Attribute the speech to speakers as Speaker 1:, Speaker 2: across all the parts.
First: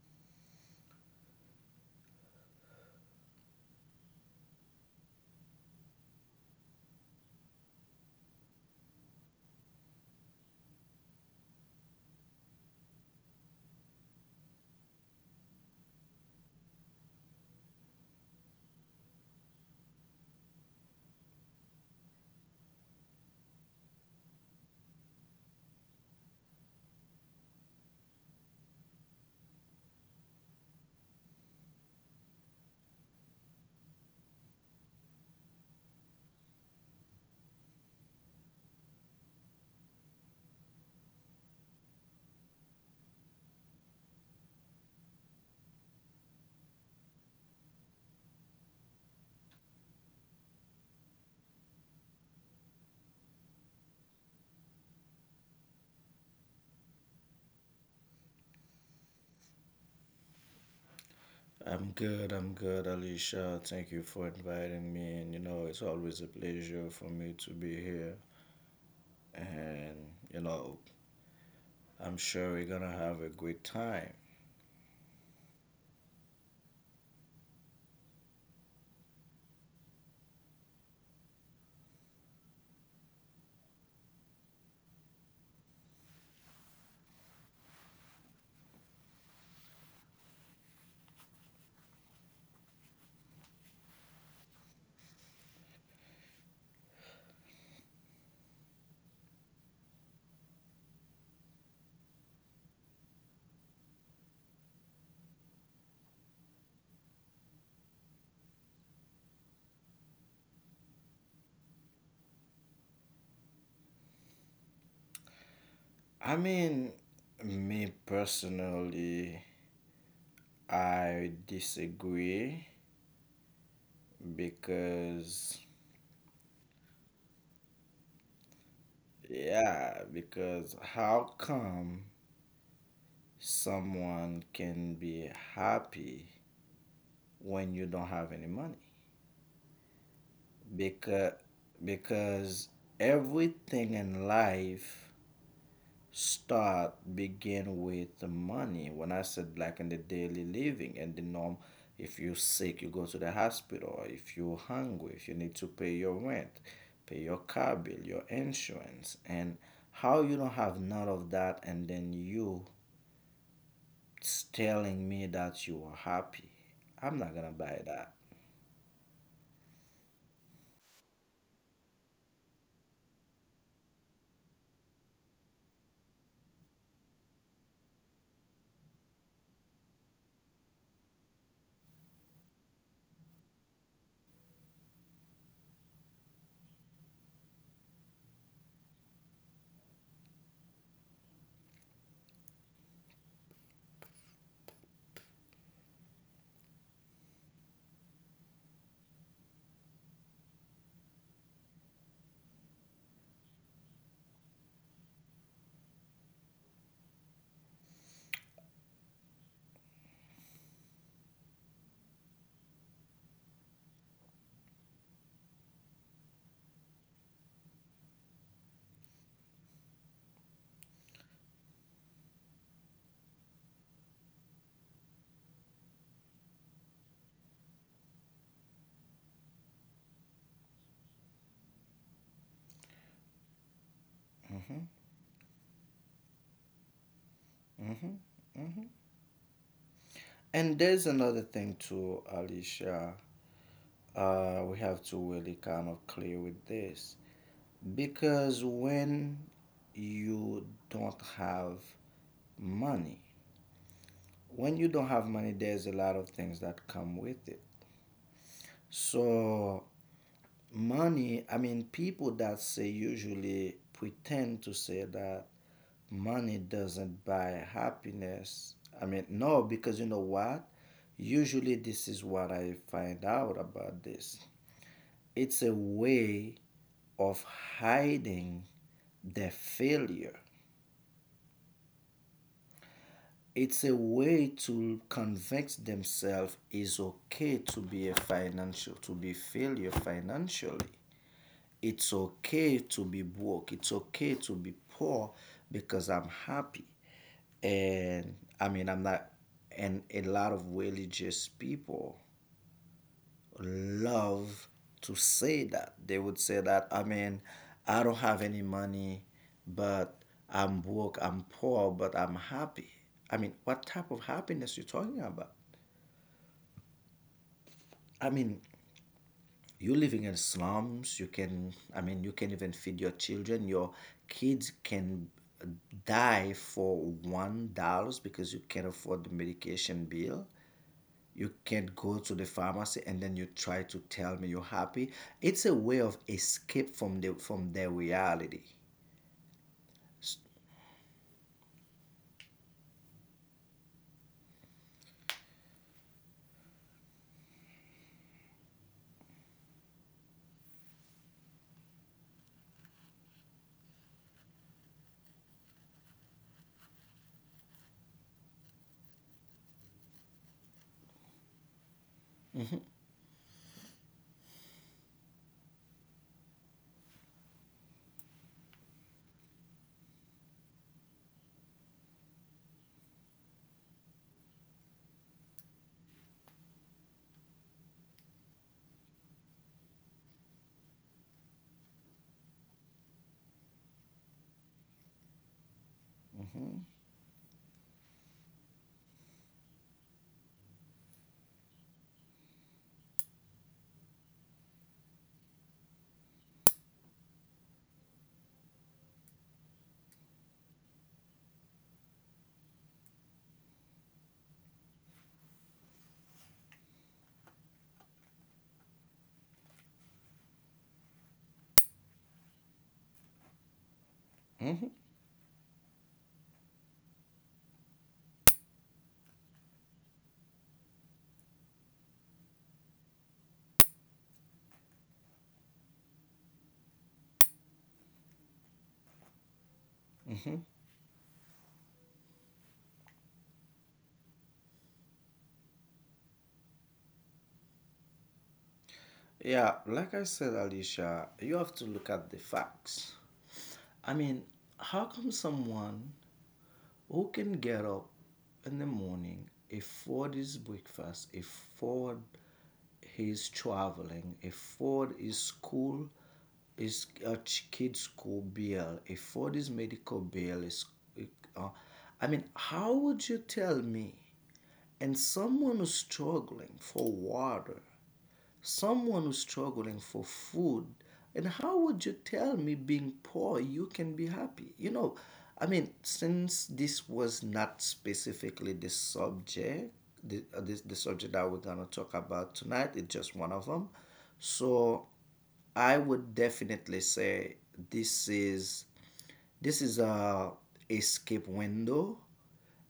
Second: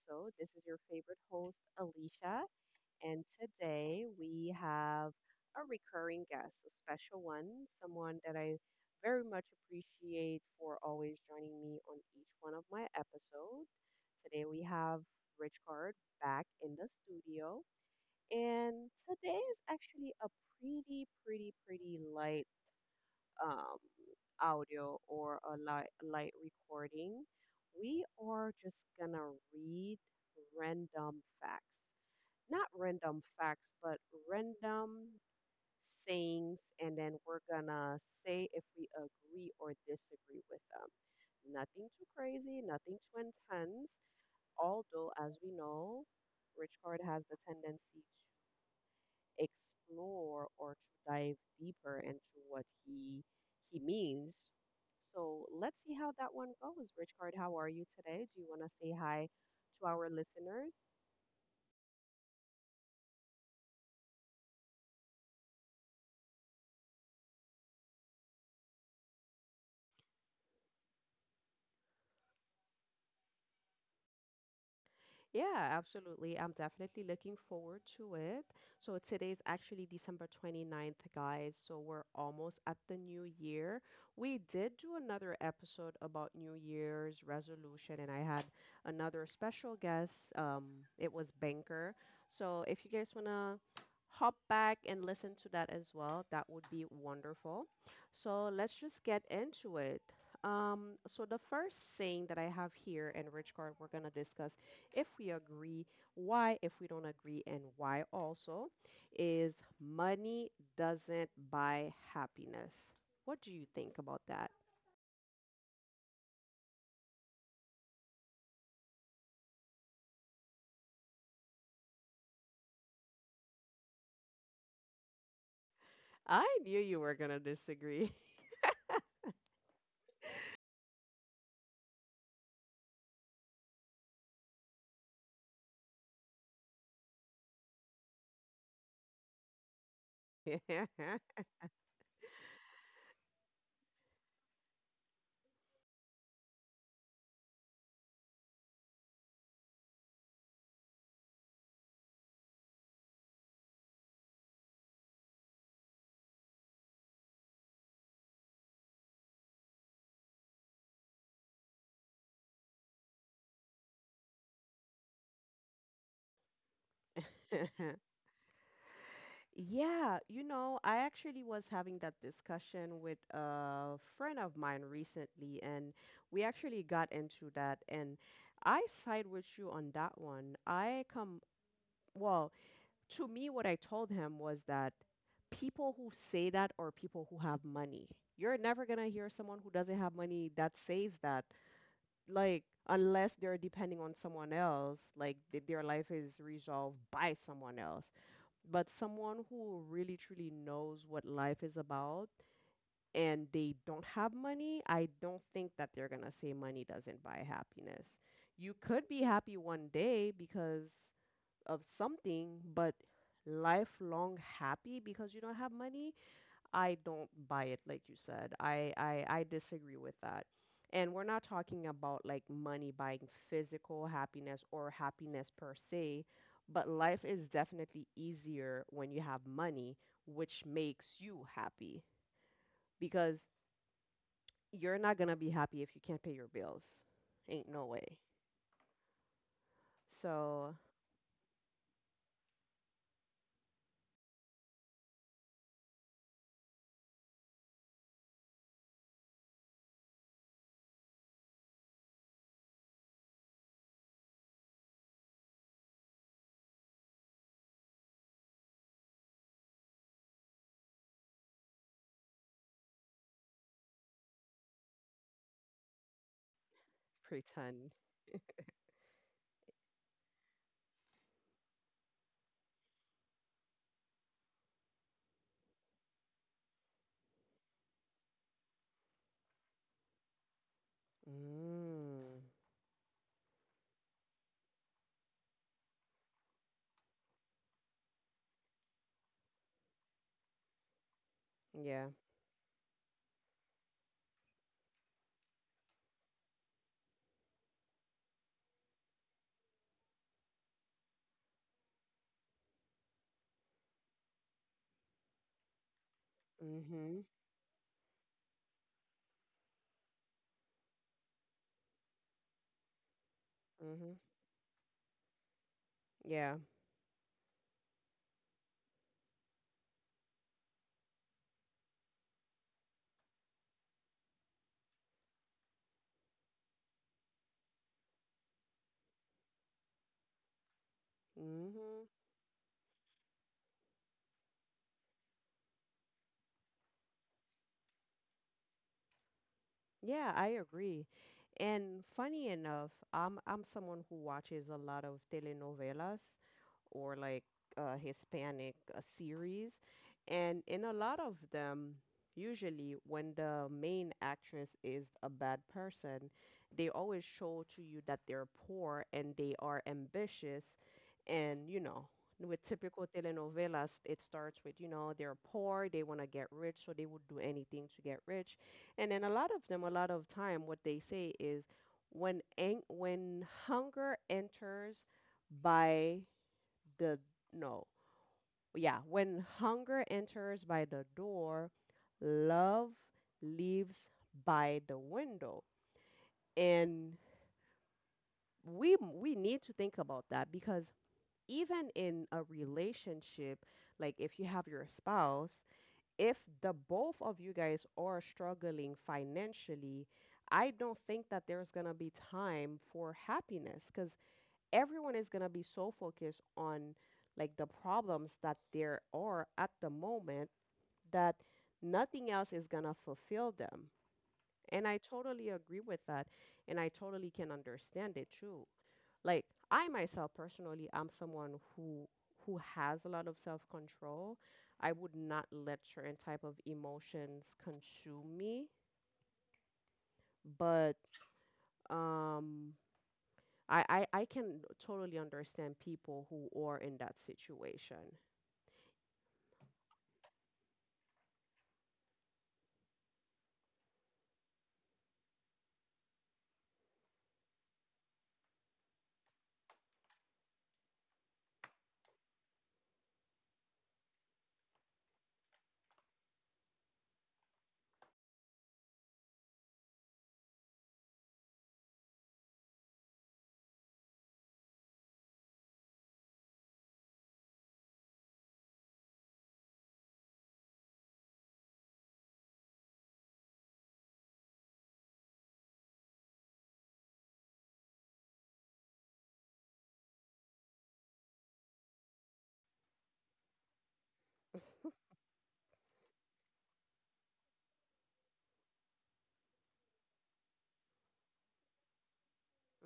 Speaker 1: episode. This is your favorite host, Alicia. And today we have a recurring guest, a special one, someone that I very much appreciate for always joining me on each one of my episodes. Today we have Rich Card back in the studio. And today is actually a pretty light um, audio or a light recording. We are just gonna read random facts. Not random facts, but random sayings, and then we're gonna say if we agree or disagree with them. Nothing too crazy, nothing too intense. Although, as we know, Rich Card has the tendency explore or to dive deeper into what he means. So let's see how that one goes. Rich Card, how are you today? Do you want to say hi to our listeners?
Speaker 2: I'm good, Alicia. Thank you for inviting me. And it's always a pleasure for me to be here. And I'm sure we're gonna have a great time.
Speaker 1: Yeah, absolutely. I'm definitely looking forward to it. So today's actually December 29th, guys. So we're almost at the new year. We did do another episode about New Year's resolution, and I had another special guest. It was Banker. So if you guys wanna hop back and listen to that as well, that would be wonderful. So let's just get into it. So the first saying that I have here in Rich Card, we're gonna discuss if we agree, why if we don't agree, and why also is money doesn't buy happiness. What do you think about that?
Speaker 2: I mean, me personally, I disagree because,
Speaker 1: I knew you were going to disagree.
Speaker 2: yeah, because how come someone can be happy when you don't have any money? because because everything in life start begin with the money when I said, like, in the daily living and the norm. If you're sick, you go to the hospital. If you're hungry, if you need to pay your rent, pay your car bill, your insurance, and how you don't have none of that, and then you telling me that you are happy, I'm not gonna buy that.
Speaker 1: Yeah, you know, I actually was having that discussion with a friend of mine recently, and we actually got into that. And I side with you on that one. I come, well, to me, what I told him was that people who say that are people who have money. You're never going to hear someone who doesn't have money that says that, like, unless they're depending on someone else, like their life is resolved by someone else. But someone who really truly knows what life is about and they don't have money, I don't think that they're going to say money doesn't buy happiness. You could be happy one day because of something, but lifelong happy because you don't have money, I don't buy it like you said. I disagree with that. And we're not talking about like money buying physical happiness or happiness per se, but life is definitely easier when you have money, which makes you happy because you're not gonna be happy if you can't pay your bills. Ain't no
Speaker 2: Hmm,
Speaker 1: way.
Speaker 2: hmm. And
Speaker 1: So
Speaker 2: there's another thing too, Alicia. We have to really kind of clear with this because when you don't have money, there's a lot of things that come with it. So, money, I mean, people that say usually pretend to say that money doesn't buy
Speaker 1: pretend.
Speaker 2: happiness. I mean, no, because you know what? Usually, this is what I find out about this. It's a way of hiding their failure.
Speaker 1: Mm,
Speaker 2: It's a way to convince themselves it's okay to be failure financially.
Speaker 1: yeah.
Speaker 2: It's okay to be broke. It's okay to be poor because I'm happy. And I mean I'm not, and a lot of religious people love to say that. They would say that, I
Speaker 1: Mm-hmm.
Speaker 2: mean, I don't have any money, but I'm broke, I'm poor, but I'm happy. I mean, what type
Speaker 1: Mhm.
Speaker 2: of happiness you talking about?
Speaker 1: Yeah.
Speaker 2: I mean, you are living in slums, you can, I mean, you can even feed your children. Your kids can die for $1 because you can't afford the medication bill. You can't
Speaker 1: Mhm.
Speaker 2: go to the pharmacy and then you try to tell me you're happy. It's a way of escape from the from their reality.
Speaker 1: Yeah, I agree. And funny enough, I'm someone who watches a lot of telenovelas or like Hispanic series, and in a lot of them, usually when the main actress is a bad person, they always show to you that they're poor and they are ambitious, and you know. With typical telenovelas, it starts with, you know, they're poor, they want to get rich, so they would do anything to get rich and then a lot of them, a lot of time, what they say is when when hunger enters by the no, yeah, when hunger enters by the door, love leaves by the window.
Speaker 2: Hmm.
Speaker 1: And we need to think about that because even in a relationship, like if you have your spouse, if the both of you guys are struggling financially, I don't think that there's going to be time for happiness because everyone is going to be so focused on like the problems that there are at the moment that nothing else is going to fulfill them. And I totally agree with that. And I totally can understand it too like I myself personally I am someone who has a lot of self-control. I would not let certain type of emotions consume me, but um I can totally understand people who are in that situation.
Speaker 2: Yeah, like I said, Alicia, you have to look at the facts. I mean, how come someone who can get up in the morning, afford his breakfast, afford his traveling, afford his school, his kid's school bill, afford his medical bill? Uh, I mean, how would you tell me, and someone who's struggling for water, someone who's struggling for food, and how would you tell me being poor you can be happy. I mean, since this was not specifically the subject, the subject that we're going to talk about tonight, it's just one of them. So I would definitely say this is this is a escape window,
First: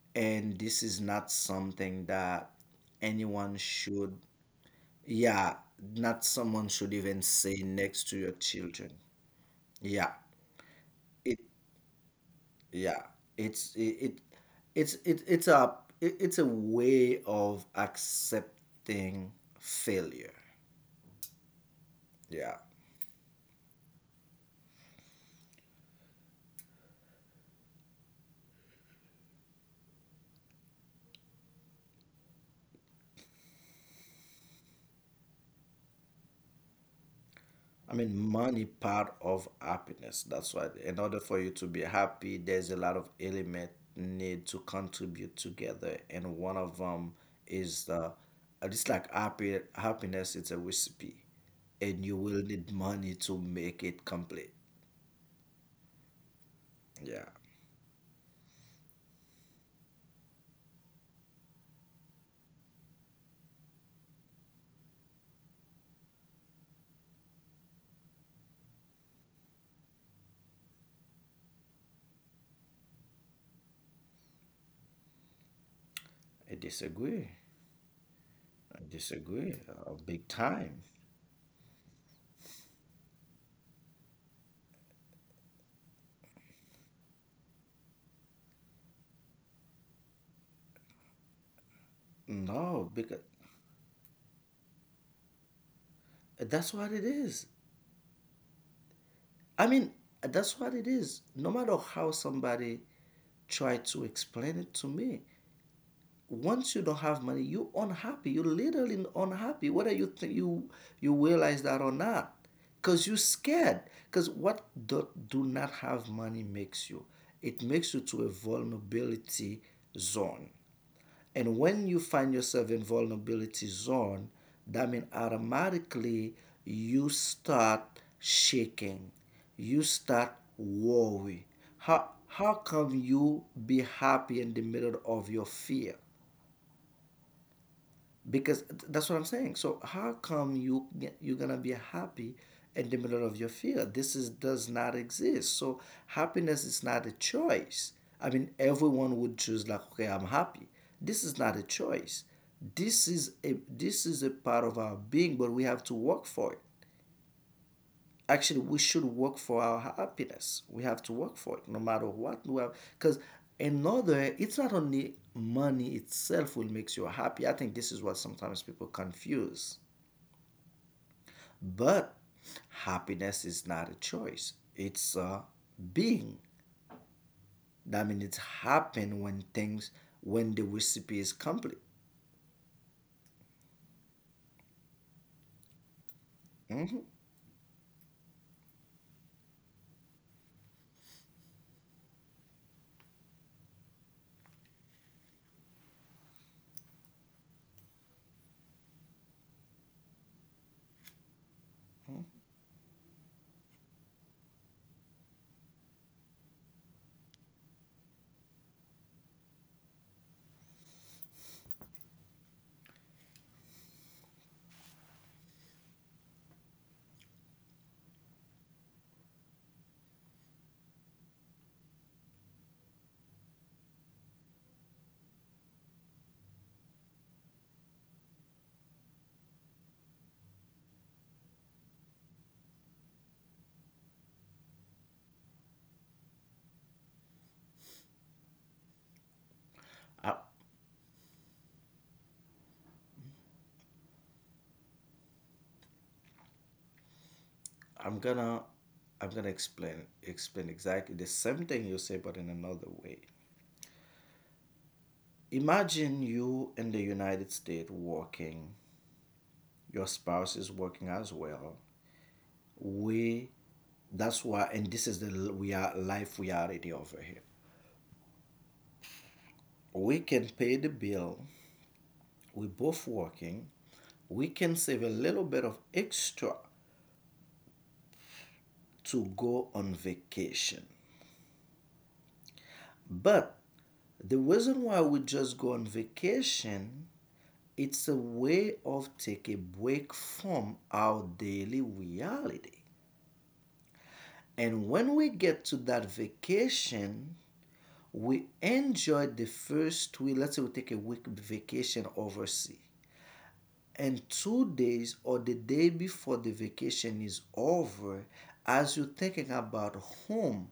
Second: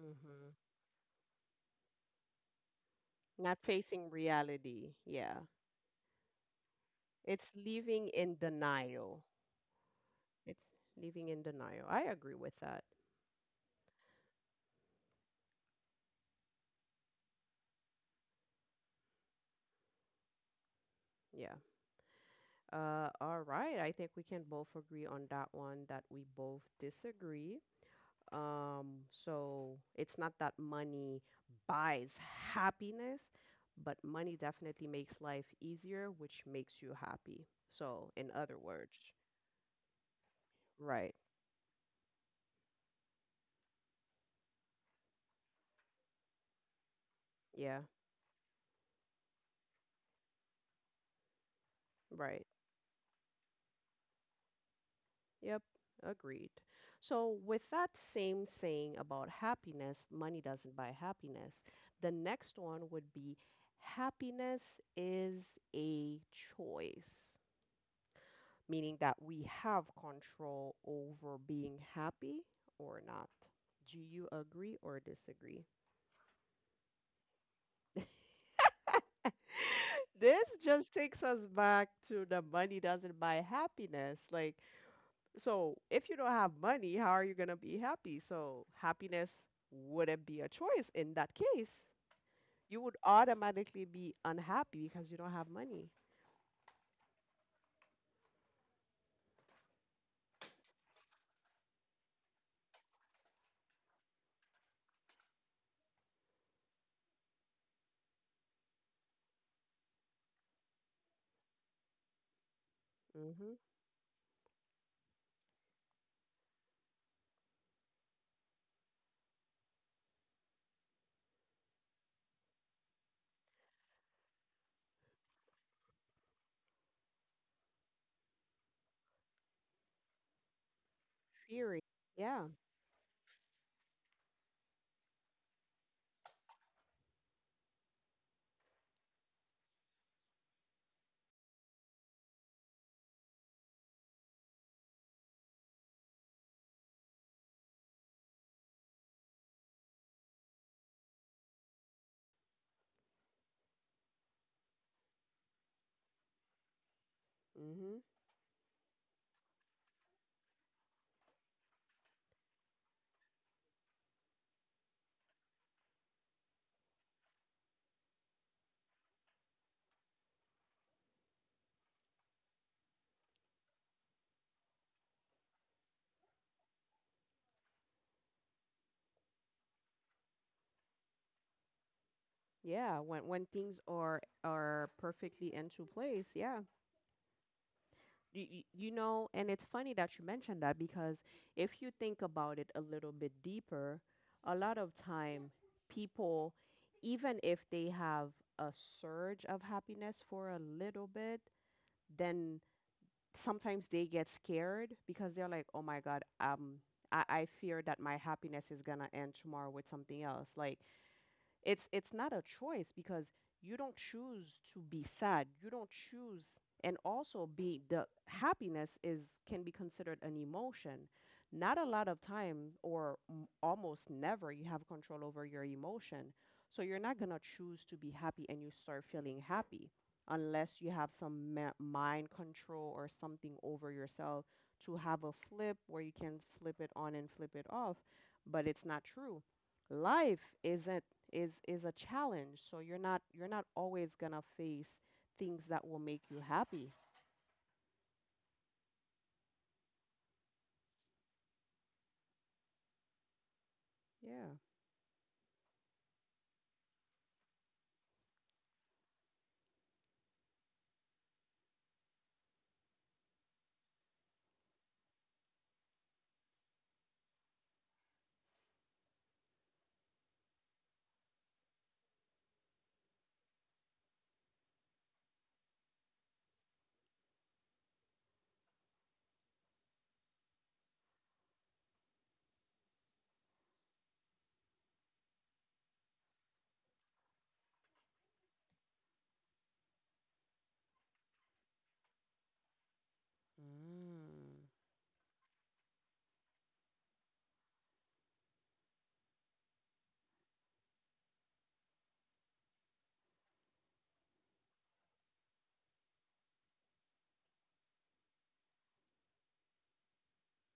Speaker 1: Mm-hmm.
Speaker 2: and this is not something that anyone
Speaker 1: Not facing
Speaker 2: should.
Speaker 1: reality. Yeah.
Speaker 2: Yeah, not someone should even
Speaker 1: It's
Speaker 2: say next
Speaker 1: living
Speaker 2: to your
Speaker 1: in
Speaker 2: children.
Speaker 1: denial.
Speaker 2: Yeah,
Speaker 1: It's living
Speaker 2: it.
Speaker 1: in denial. I agree with that.
Speaker 2: Yeah, it's it. it it's a way of accepting failure.
Speaker 1: Yeah.
Speaker 2: Yeah.
Speaker 1: All right. I think we can both agree on that one that we both disagree. So it's not that money buys happiness, but money definitely makes life easier, which makes you happy.
Speaker 2: I
Speaker 1: So,
Speaker 2: mean,
Speaker 1: in other
Speaker 2: money
Speaker 1: words,
Speaker 2: part of happiness. That's why, in
Speaker 1: right.
Speaker 2: order for you to be happy, there's a lot of element need to contribute together, and one of them
Speaker 1: Yeah,
Speaker 2: is the. It's like happy happiness. It's a recipe, and you will
Speaker 1: right.
Speaker 2: need money to make it complete.
Speaker 1: Yep, agreed.
Speaker 2: Yeah,
Speaker 1: So, with that same saying about happiness, money doesn't buy happiness, the next one would be happiness is a choice, meaning that we have control over being happy or not. Do you agree or disagree?
Speaker 2: I disagree. I disagree. Big
Speaker 1: This
Speaker 2: time.
Speaker 1: just takes us back to the money doesn't buy happiness. Like, so if you don't have money, how are you going to be happy? So happiness wouldn't be a choice in that case. You
Speaker 2: No,
Speaker 1: would
Speaker 2: because
Speaker 1: automatically be unhappy because you don't have money.
Speaker 2: that's what it is. I mean, that's what it is. No matter how somebody try to explain it to me, once you don't have money, you unhappy. You literally unhappy, whether you think you realize that or not. Cause you
Speaker 1: Mm-hmm.
Speaker 2: scared. Cause what do not have money makes you? It makes you to a vulnerability zone. And when you find yourself in vulnerability zone, that means automatically you start shaking. You start worry.
Speaker 1: Theory.
Speaker 2: How
Speaker 1: Yeah.
Speaker 2: how come you be happy in the middle of your fear? Because that's what I'm saying. So how come you're gonna be happy in the middle of your fear? This is does not exist. So happiness is not a choice. I mean, everyone would choose like, okay, I'm happy. This is not a choice. This is a, this is a part of our being, but we have to work for it.
Speaker 1: Mm-hmm.
Speaker 2: Actually, we should work for our happiness. We have to work for it no matter what we have, because another, it's not only money itself will makes you happy. I think this is what sometimes people confuse. But happiness is not a choice. It's a being. That means it's happen when things, when the recipe is complete.
Speaker 1: Yeah. When things are perfectly into place, yeah.
Speaker 2: Hmm.
Speaker 1: You know, and it's funny that you mentioned that because if you think about it a little bit deeper, a lot of time people, even if they have a surge of happiness for a little bit, then sometimes they get scared because they're like, oh my God, I fear that my happiness is gonna end tomorrow with something else. Like, it's not a choice because you don't choose to be sad, you don't choose, and also be the happiness is can be considered an emotion, not a lot of time or almost never you have control over your emotion, so you're not going to choose to be happy and you start feeling happy unless you have some mind control or something over yourself to have a flip where you can flip it on and flip it off, but it's not true.
Speaker 2: I,
Speaker 1: Life isn't is a challenge, so you're not always gonna face things that will make you happy,
Speaker 2: i'm gonna I'm gonna explain exactly the same thing you say but in another way.
Speaker 1: yeah.
Speaker 2: Imagine you in the United States working, your spouse is working as well. We, that's why, and this is the, we are life reality over here. We can pay the bill, we both working, we can save a little bit of extra to go on vacation. But the reason why we just go on vacation, it's a way of take a break from our daily reality.
Speaker 1: Mm.
Speaker 2: And when we get to that vacation, we enjoy the first week. Let's say we take a week vacation overseas, and 2 days or the day before the vacation is over, as you're thinking about home,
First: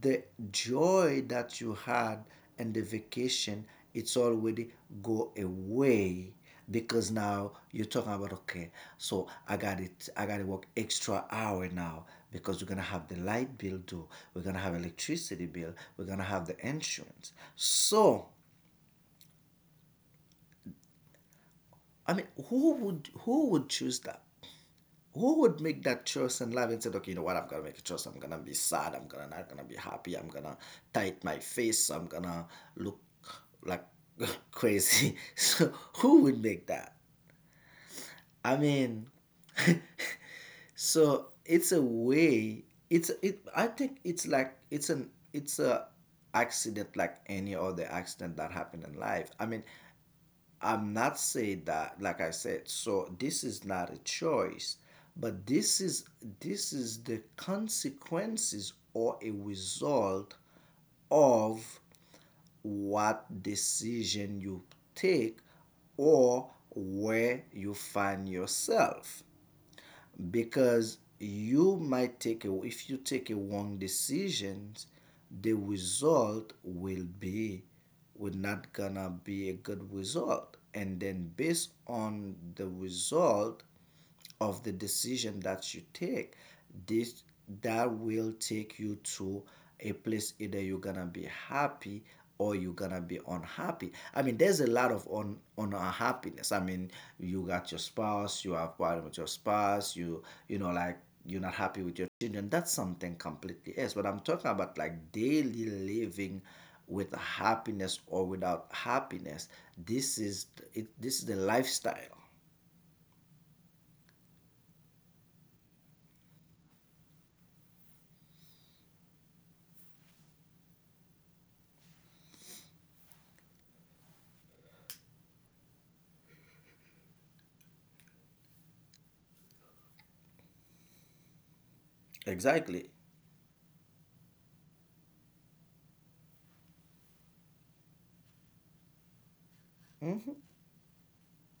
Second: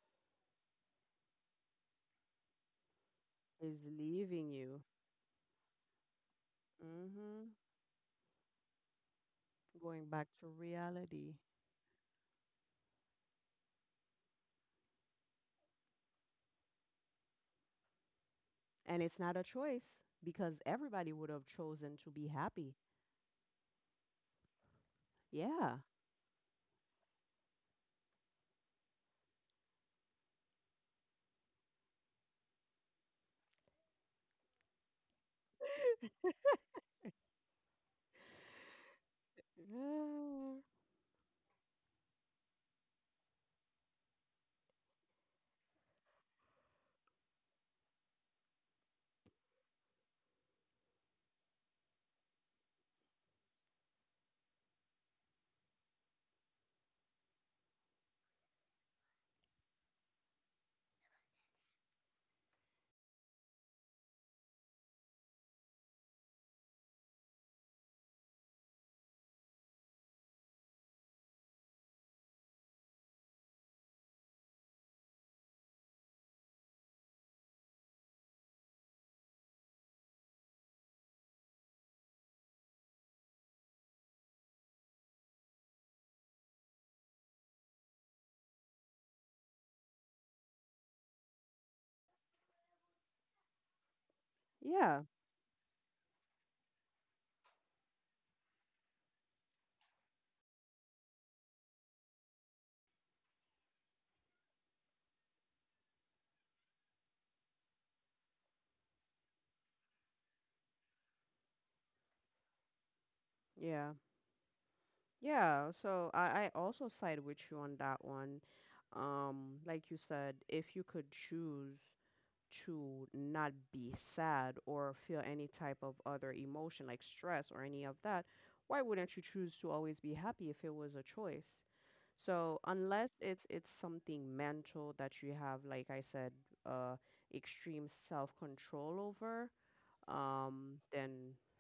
Speaker 2: the joy that you had and the vacation,
Speaker 1: Is
Speaker 2: it's
Speaker 1: leaving
Speaker 2: already
Speaker 1: you.
Speaker 2: go away because now
Speaker 1: Hmm.
Speaker 2: you're talking about, okay, so I got
Speaker 1: Going
Speaker 2: it, I
Speaker 1: back
Speaker 2: gotta
Speaker 1: to
Speaker 2: work extra
Speaker 1: reality
Speaker 2: hour now, because we're gonna have the light bill due, we're gonna have electricity bill, we're gonna have the insurance. So
Speaker 1: and it's not a choice because everybody would have chosen to
Speaker 2: I mean,
Speaker 1: be
Speaker 2: who
Speaker 1: happy.
Speaker 2: would who would choose that? Who would
Speaker 1: Yeah.
Speaker 2: make that choice in life and said, okay, you know what, I'm gonna make a choice. I'm gonna be sad. I'm gonna not gonna be happy. I'm gonna tight my face. I'm gonna look like crazy. So who would make that? I mean,
Speaker 1: Yeah.
Speaker 2: so it's a way. It's it. I think it's a accident like any other accident that happened in life. I mean, I'm not saying that, like I said, so this is not a choice, but this is the consequences or a result of what decision you take, or where you find yourself. Because you might take a if you take a wrong decisions, the result will not gonna be a good result. And then based on the result of the decision that you take, this that will take you to a place, either you're gonna be happy or you're gonna be unhappy. I mean, there's a lot
Speaker 1: Yeah.
Speaker 2: of unhappiness. I mean, you got your spouse, you have problem with your spouse, you know like, you're not happy with your children. That's something completely else. But I'm talking about, like, daily living, with happiness or without happiness, this is it, this is the lifestyle.
Speaker 1: Yeah. Yeah. So I also side with you on that one. Like you said, if you could choose to not be sad or feel any type of other emotion like stress or any of that, why wouldn't you choose to always be happy if it was a choice? So
Speaker 2: Exactly.
Speaker 1: unless it's it's something mental that you have, like I said, uh, extreme self-control over, then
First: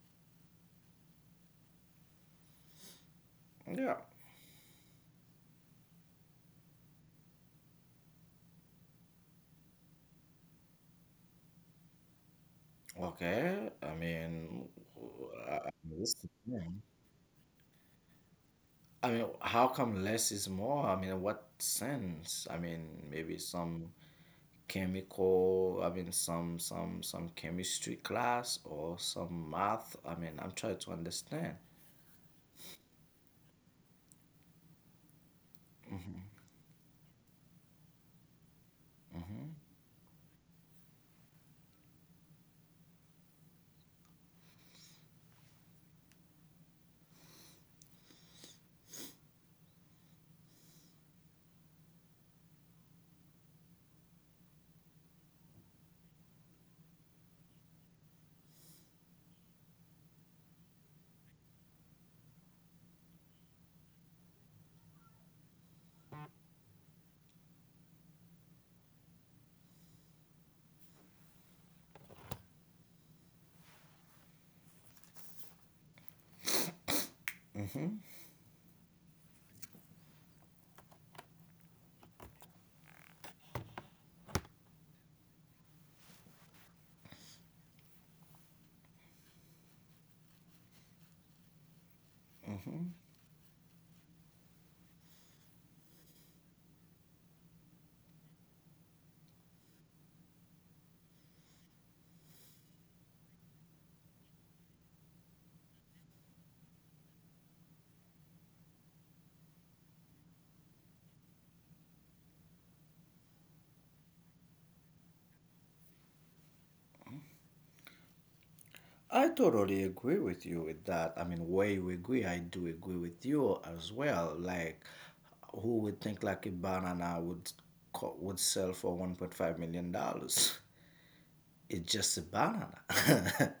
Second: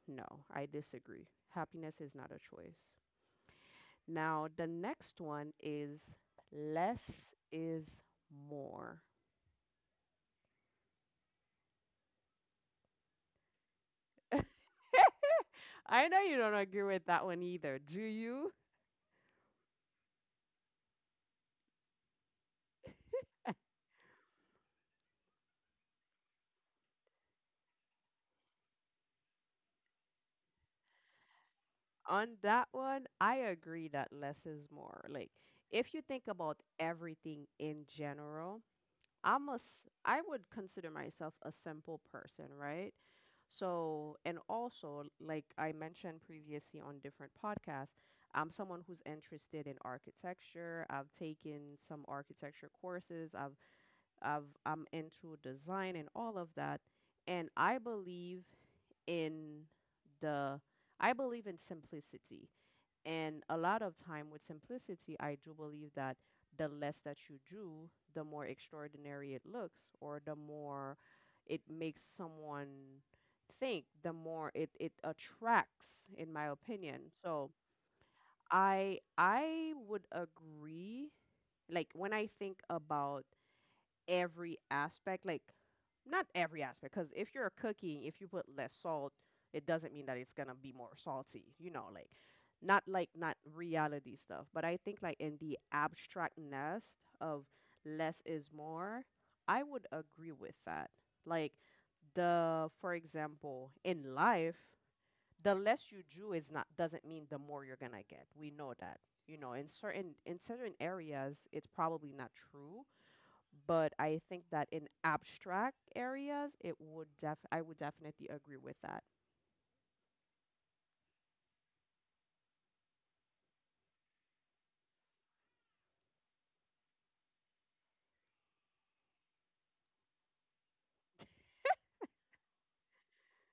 Speaker 1: no, I disagree. Happiness is not a choice.
Speaker 2: Yeah.
Speaker 1: Now, the next one is less is more.
Speaker 2: Okay, I mean, I I mean,
Speaker 1: I know you don't
Speaker 2: yeah.
Speaker 1: agree with that one either. Do you?
Speaker 2: I mean, how come less is more? I mean, what sense? I mean, maybe some chemical, I mean, some chemistry class or some math. I mean, I'm trying to understand.
Speaker 1: On that one, I agree that less is more. Like, if you think about everything in general, I would consider myself a simple person, right? So, and also, like I mentioned previously on different podcasts, I'm someone who's interested in architecture. I've taken some architecture courses. I'm into design and all of that. And in the I believe in simplicity. And a lot of time with simplicity, I do believe that the less that you do, the more extraordinary it looks, or the more it makes someone think, the more it attracts, in my opinion. So I would agree, like when I think about every aspect, like not every aspect, because if you're cooking, if you put less salt it doesn't mean that it's gonna be more salty, you know,
Speaker 2: Hmm.
Speaker 1: like not reality stuff, but I think like in the abstractness of less is more, I would agree with that. Like the, for example, in life the less you do is not doesn't mean the more you're gonna get. We know that, you know, in certain areas it's probably not true, but I think that in abstract areas, it would def I would definitely agree with that.
Speaker 2: I totally agree with you with that. I mean, where you agree, I do agree with you as well. Like, who would think like a banana would sell for $1.5 million? It's just a banana.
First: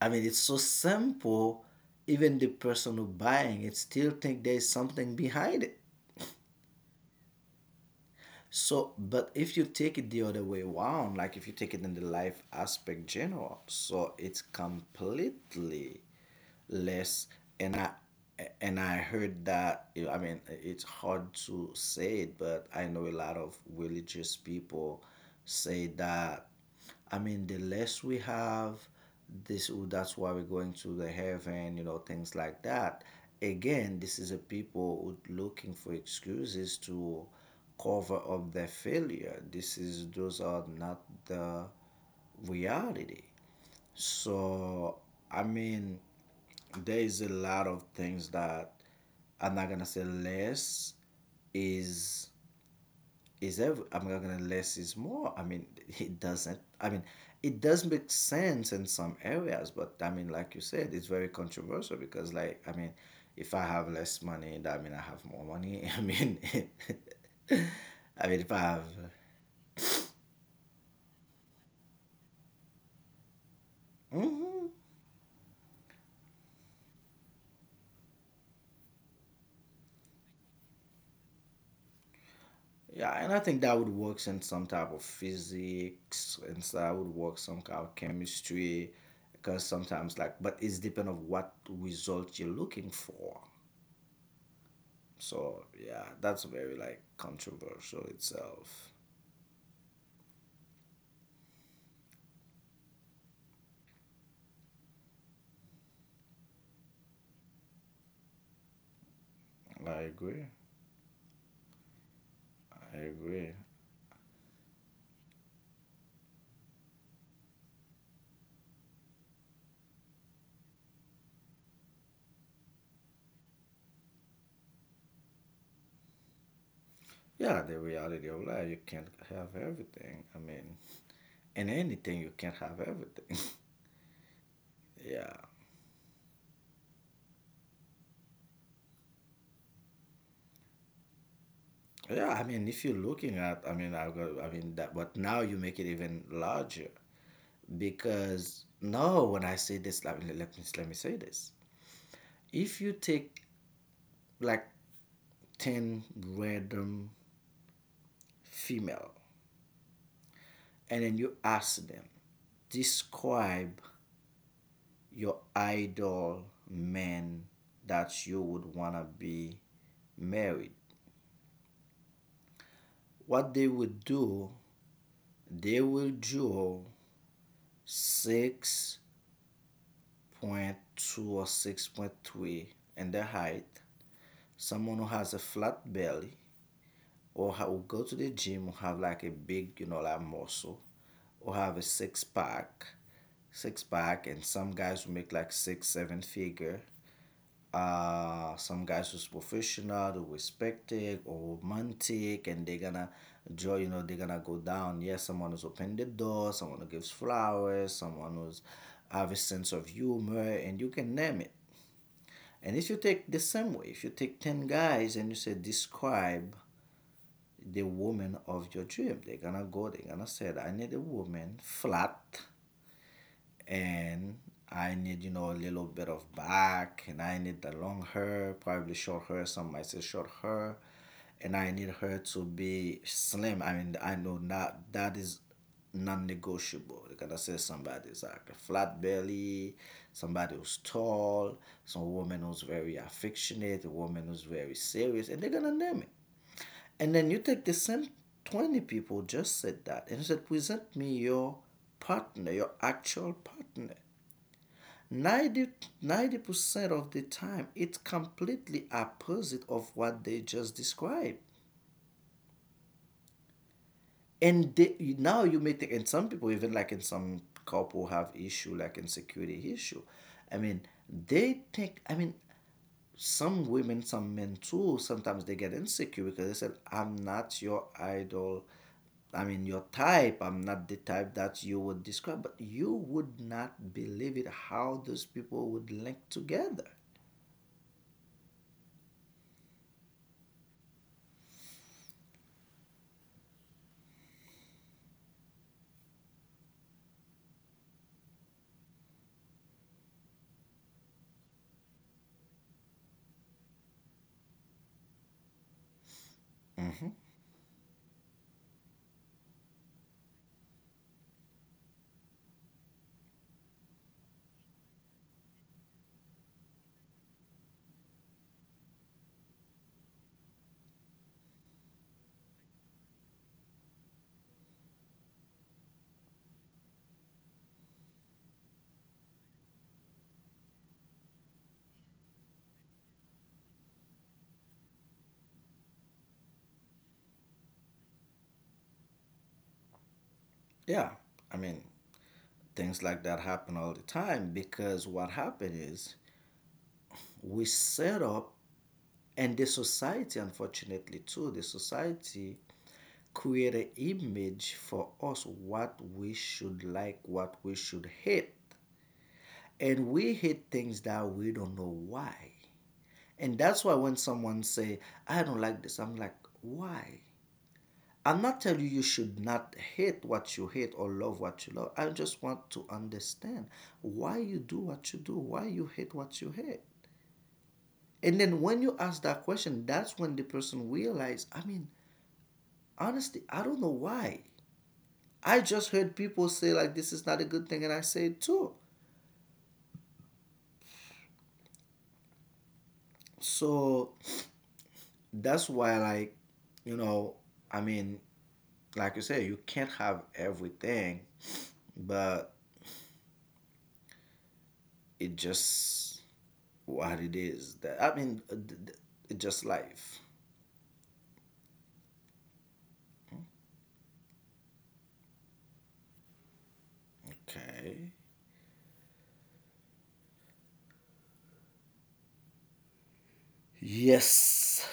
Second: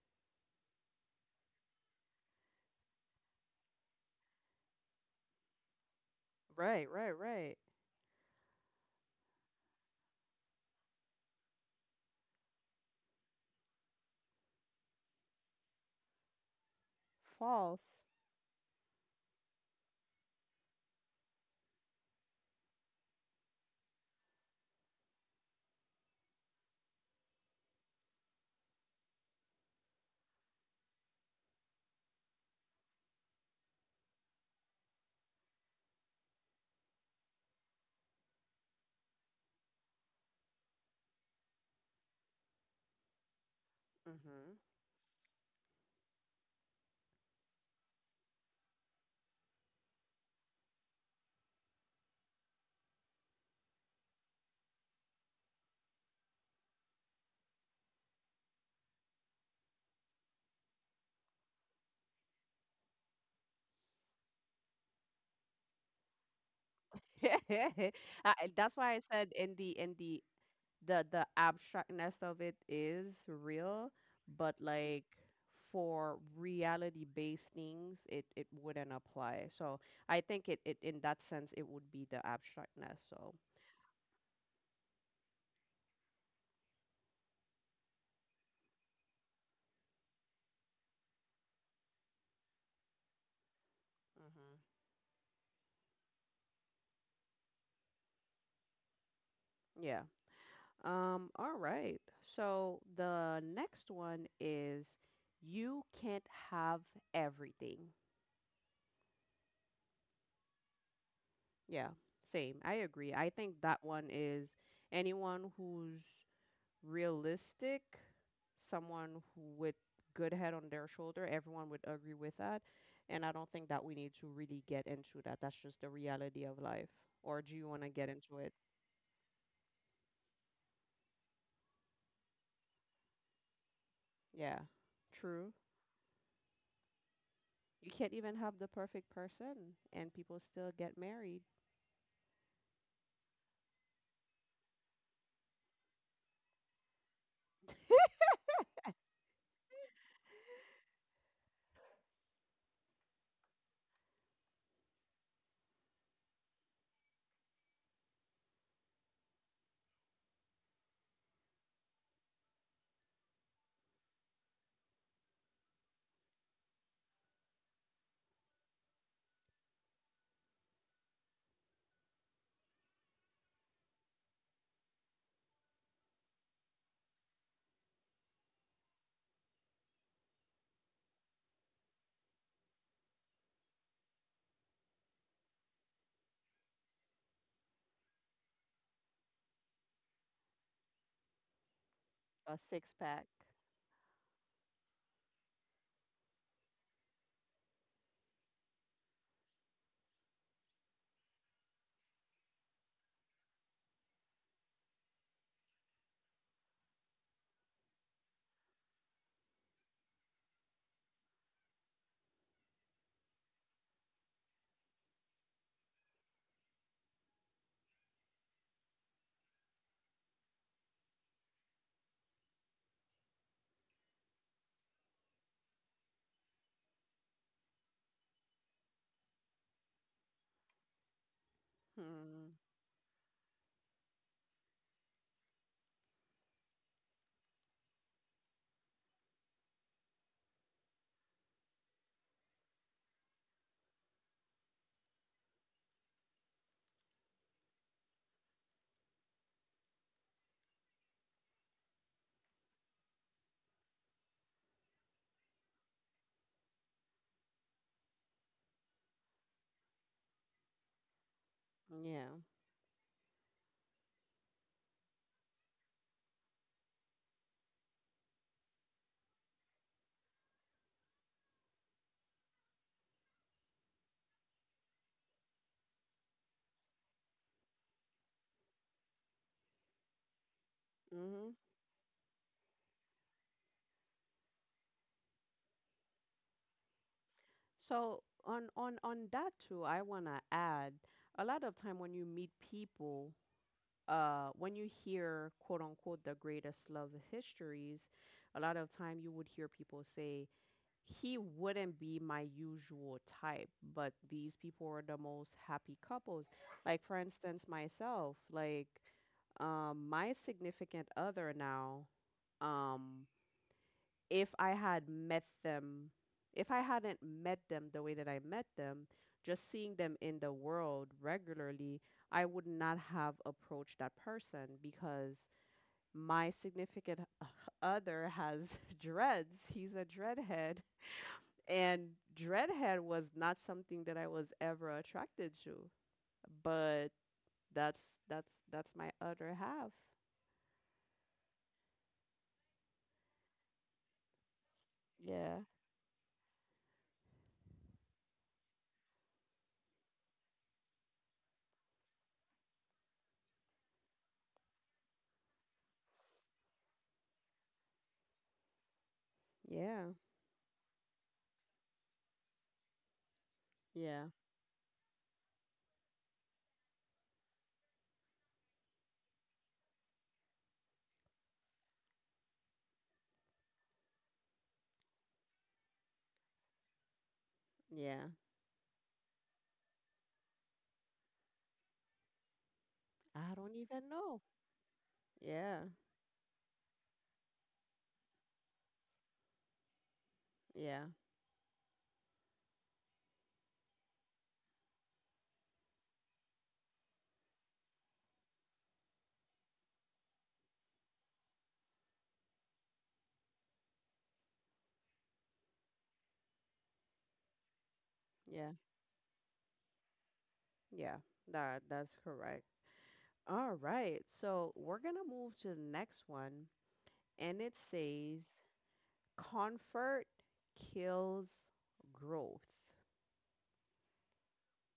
Speaker 2: I mean, it's so simple. Even the person who buying it still think there's something behind it.
Speaker 1: Right, right, right.
Speaker 2: So, but if you take it the other way around, like if you take it in the life aspect general, so it's completely less. And I
Speaker 1: False.
Speaker 2: and I heard that. I mean, it's hard to say it, but I know a lot of religious people say that, I mean, the less we have, this that's why we're going to the heaven, things like that. Again, this is a people who looking for excuses to cover up their failure. This is those are not the reality. So I mean, there is a lot of things that I'm not gonna say less is is ever, I'm not gonna less is more. I mean, it doesn't, I mean, it does make sense in some areas. But I mean, like you said, it's very controversial, because, like, I mean, if I have less money that mean I have more money. I mean,
Speaker 1: Mm-hmm.
Speaker 2: I mean, if I
Speaker 1: That's
Speaker 2: have
Speaker 1: why I said in the abstractness of it is real, but like for reality-based things, it wouldn't apply. So I think it it in that sense it would be the abstractness.
Speaker 2: yeah,
Speaker 1: So
Speaker 2: and I think that would work in some type of physics, and so that would work some kind of chemistry, because sometimes like, but it's depend of what result you're looking for.
Speaker 1: hmm
Speaker 2: So yeah, that's very like controversial itself.
Speaker 1: yeah. All right. So the next one is you can't have everything.
Speaker 2: I agree.
Speaker 1: Yeah, same. I
Speaker 2: I
Speaker 1: agree. I
Speaker 2: agree.
Speaker 1: think that one is anyone who's realistic, someone who with good head on their shoulder, everyone would agree with that. And I don't think that we need to really get into that. That's just the reality of life. Or do
Speaker 2: Yeah,
Speaker 1: you
Speaker 2: the
Speaker 1: want to get
Speaker 2: reality
Speaker 1: into
Speaker 2: of
Speaker 1: it?
Speaker 2: life, you can't have everything. I mean, in anything, you can't have everything.
Speaker 1: Yeah,
Speaker 2: yeah.
Speaker 1: true. You can't even have the perfect person and people still get married.
Speaker 2: Yeah, I mean, if you're looking at, I mean, I've got, I mean, that, but now you make it even larger because no, when I say this, let me say this. If you take like 10 random female and then you ask them, describe your idol man that you would want to be married. What they would do, they will draw 6.2 or 6.3 in the height. Someone who has a flat belly or who go to the gym who have like a big, like muscle or have a
Speaker 1: A six pack.
Speaker 2: six pack, and some guys who make like six, seven figure some guys who's professional, who respected or romantic, and they're gonna draw, they're gonna go down. Yes, someone who's opened the door, someone who gives flowers, someone who's have a sense of humor, and you can name it. And if you take the same way, if you take 10 guys and you say, describe the woman of your dream, they're gonna go, they're gonna say, I need a woman flat and I need, a little bit of back, and I need the long hair, probably short hair. Some might say short hair, and I need her to
Speaker 1: Hmm.
Speaker 2: be slim. I mean, I know that that is non-negotiable. Because I say somebody's like a flat belly, somebody who's tall, some woman who's very affectionate, a woman who's very serious, and they're gonna name it. And then you take the same 20 people just said that and said, present me your partner, your actual partner. 90% of the time it's completely opposite of what they just described,
Speaker 1: Yeah.
Speaker 2: and now you may think, and some people even like in some couple have issue like insecurity issue. I mean, they think. I mean, some women, some men too sometimes they get insecure because they said, I'm not your idol. I mean, your type. I'm not the type
Speaker 1: Hmm.
Speaker 2: that you would describe, but you would not believe it how those people would link together.
Speaker 1: So on that too, I wanna add a lot of time when you meet people, when you hear quote unquote the greatest love histories, a lot of time you would hear people say he wouldn't be my usual type, but these people are the most happy couples. Like
Speaker 2: Hmm.
Speaker 1: for instance, myself, like my significant other now. Um, if I had met them, if I hadn't met them the way that I met them, just seeing them in the world regularly, I would not have approached that person because my significant other has dreads. He's a dreadhead. And dreadhead was not something that I was ever attracted to. But that's my other half.
Speaker 2: Yeah, I mean, things like that happen all the time because what
Speaker 1: Yeah.
Speaker 2: happened is we set up, and the society, unfortunately, too, the society create an image for us what we should like, what we should hate.
Speaker 1: Yeah.
Speaker 2: And we hate things that we don't know why. And that's why when
Speaker 1: Yeah.
Speaker 2: someone say, I don't like this, I'm like, why? I'm not telling you you should not hate what you hate or love what you love. I just want to understand why you do what you do, why you hate what you hate.
Speaker 1: Yeah.
Speaker 2: And then when you ask that question, that's when the person realizes. I mean, honestly,
Speaker 1: I
Speaker 2: I
Speaker 1: don't
Speaker 2: don't know
Speaker 1: even know.
Speaker 2: why. I
Speaker 1: Yeah.
Speaker 2: just heard people say like this is not a good thing, and I say it too.
Speaker 1: Yeah,
Speaker 2: So that's why, like, you know, I mean, like you say, you can't have everything, but it just what it is that I mean,
Speaker 1: yeah,
Speaker 2: just life.
Speaker 1: yeah. That's correct. All right. So we're gonna move to the next one, and it
Speaker 2: Okay.
Speaker 1: says comfort kills growth.
Speaker 2: Yes,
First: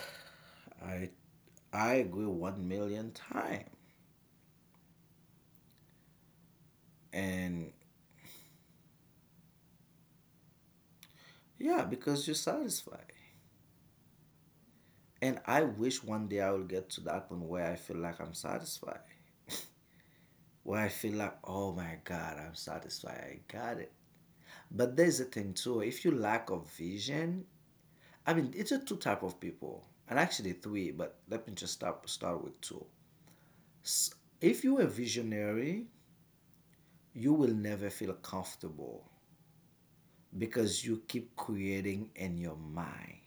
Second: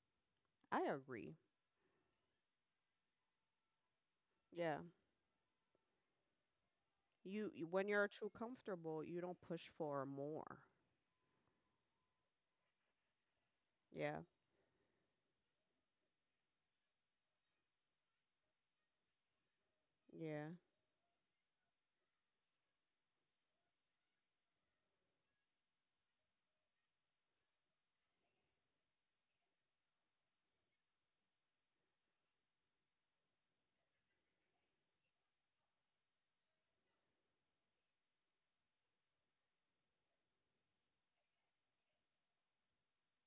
Speaker 1: I
Speaker 2: I
Speaker 1: agree.
Speaker 2: I agree 1 million time,
Speaker 1: Yeah. You,
Speaker 2: and
Speaker 1: when you're too comfortable, you don't push for more.
Speaker 2: yeah, because you're satisfied.
Speaker 1: Yeah.
Speaker 2: And I wish one day I will get to that point where I feel like I'm satisfied,
Speaker 1: Yeah.
Speaker 2: where I feel like, oh my God, I'm satisfied. I got it. But there's a thing too. If you lack of vision, I mean, it's a two type of people, and actually three. But let me just start with two. S- If you're a visionary, you will never feel comfortable because you keep creating in your mind.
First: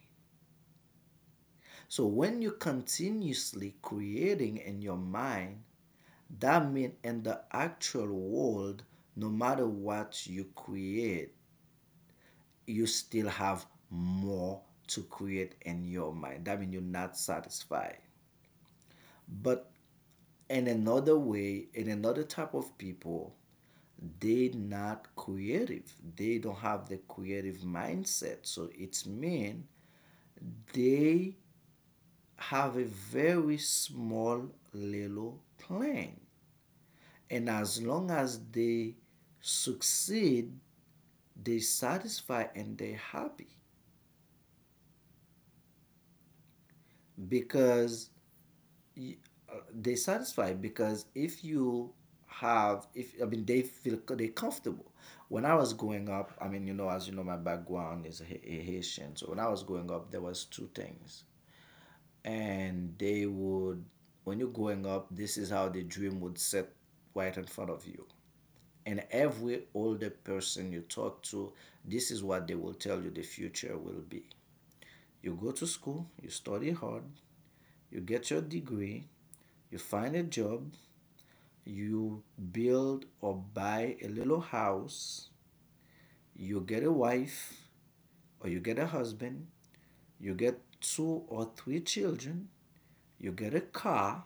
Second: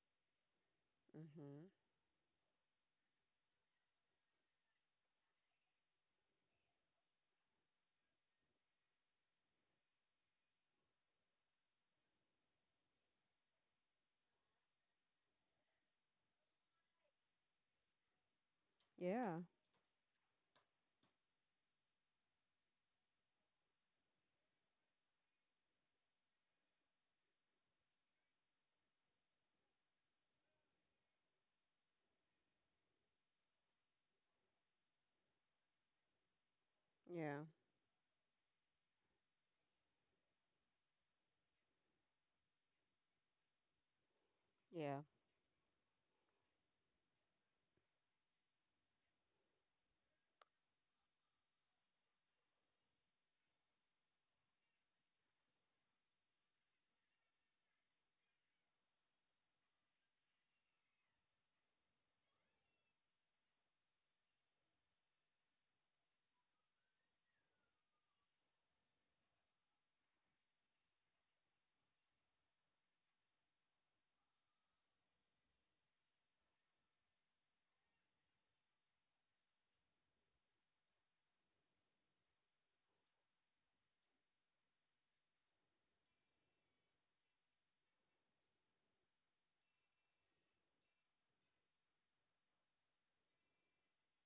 Speaker 1: Mhm.
Speaker 2: So when you continuously creating in your mind, that means in the actual world, no matter what you create, you still have more to create in your mind. That means you're not satisfied.
Speaker 1: Yeah.
Speaker 2: But in another way, in another type of people, they not creative. They don't have the creative mindset. So it's mean they have a very small little plan.
Speaker 1: Yeah.
Speaker 2: And as long as they succeed, they satisfy and they happy
Speaker 1: Yeah.
Speaker 2: because y- they satisfy because if you have if I mean they feel they comfortable. When I was growing up, I mean, as you know my background is haitian. So when I was growing up there was two things, and they would when you're growing up, this is how the dream would set right in front of you. And every older person you talk to, this is what they will tell you the future will be. You go to school, you study hard, you get your degree, you find a job, you build or buy a little house, you get a wife or you get a husband, you get two or three children, you get a car,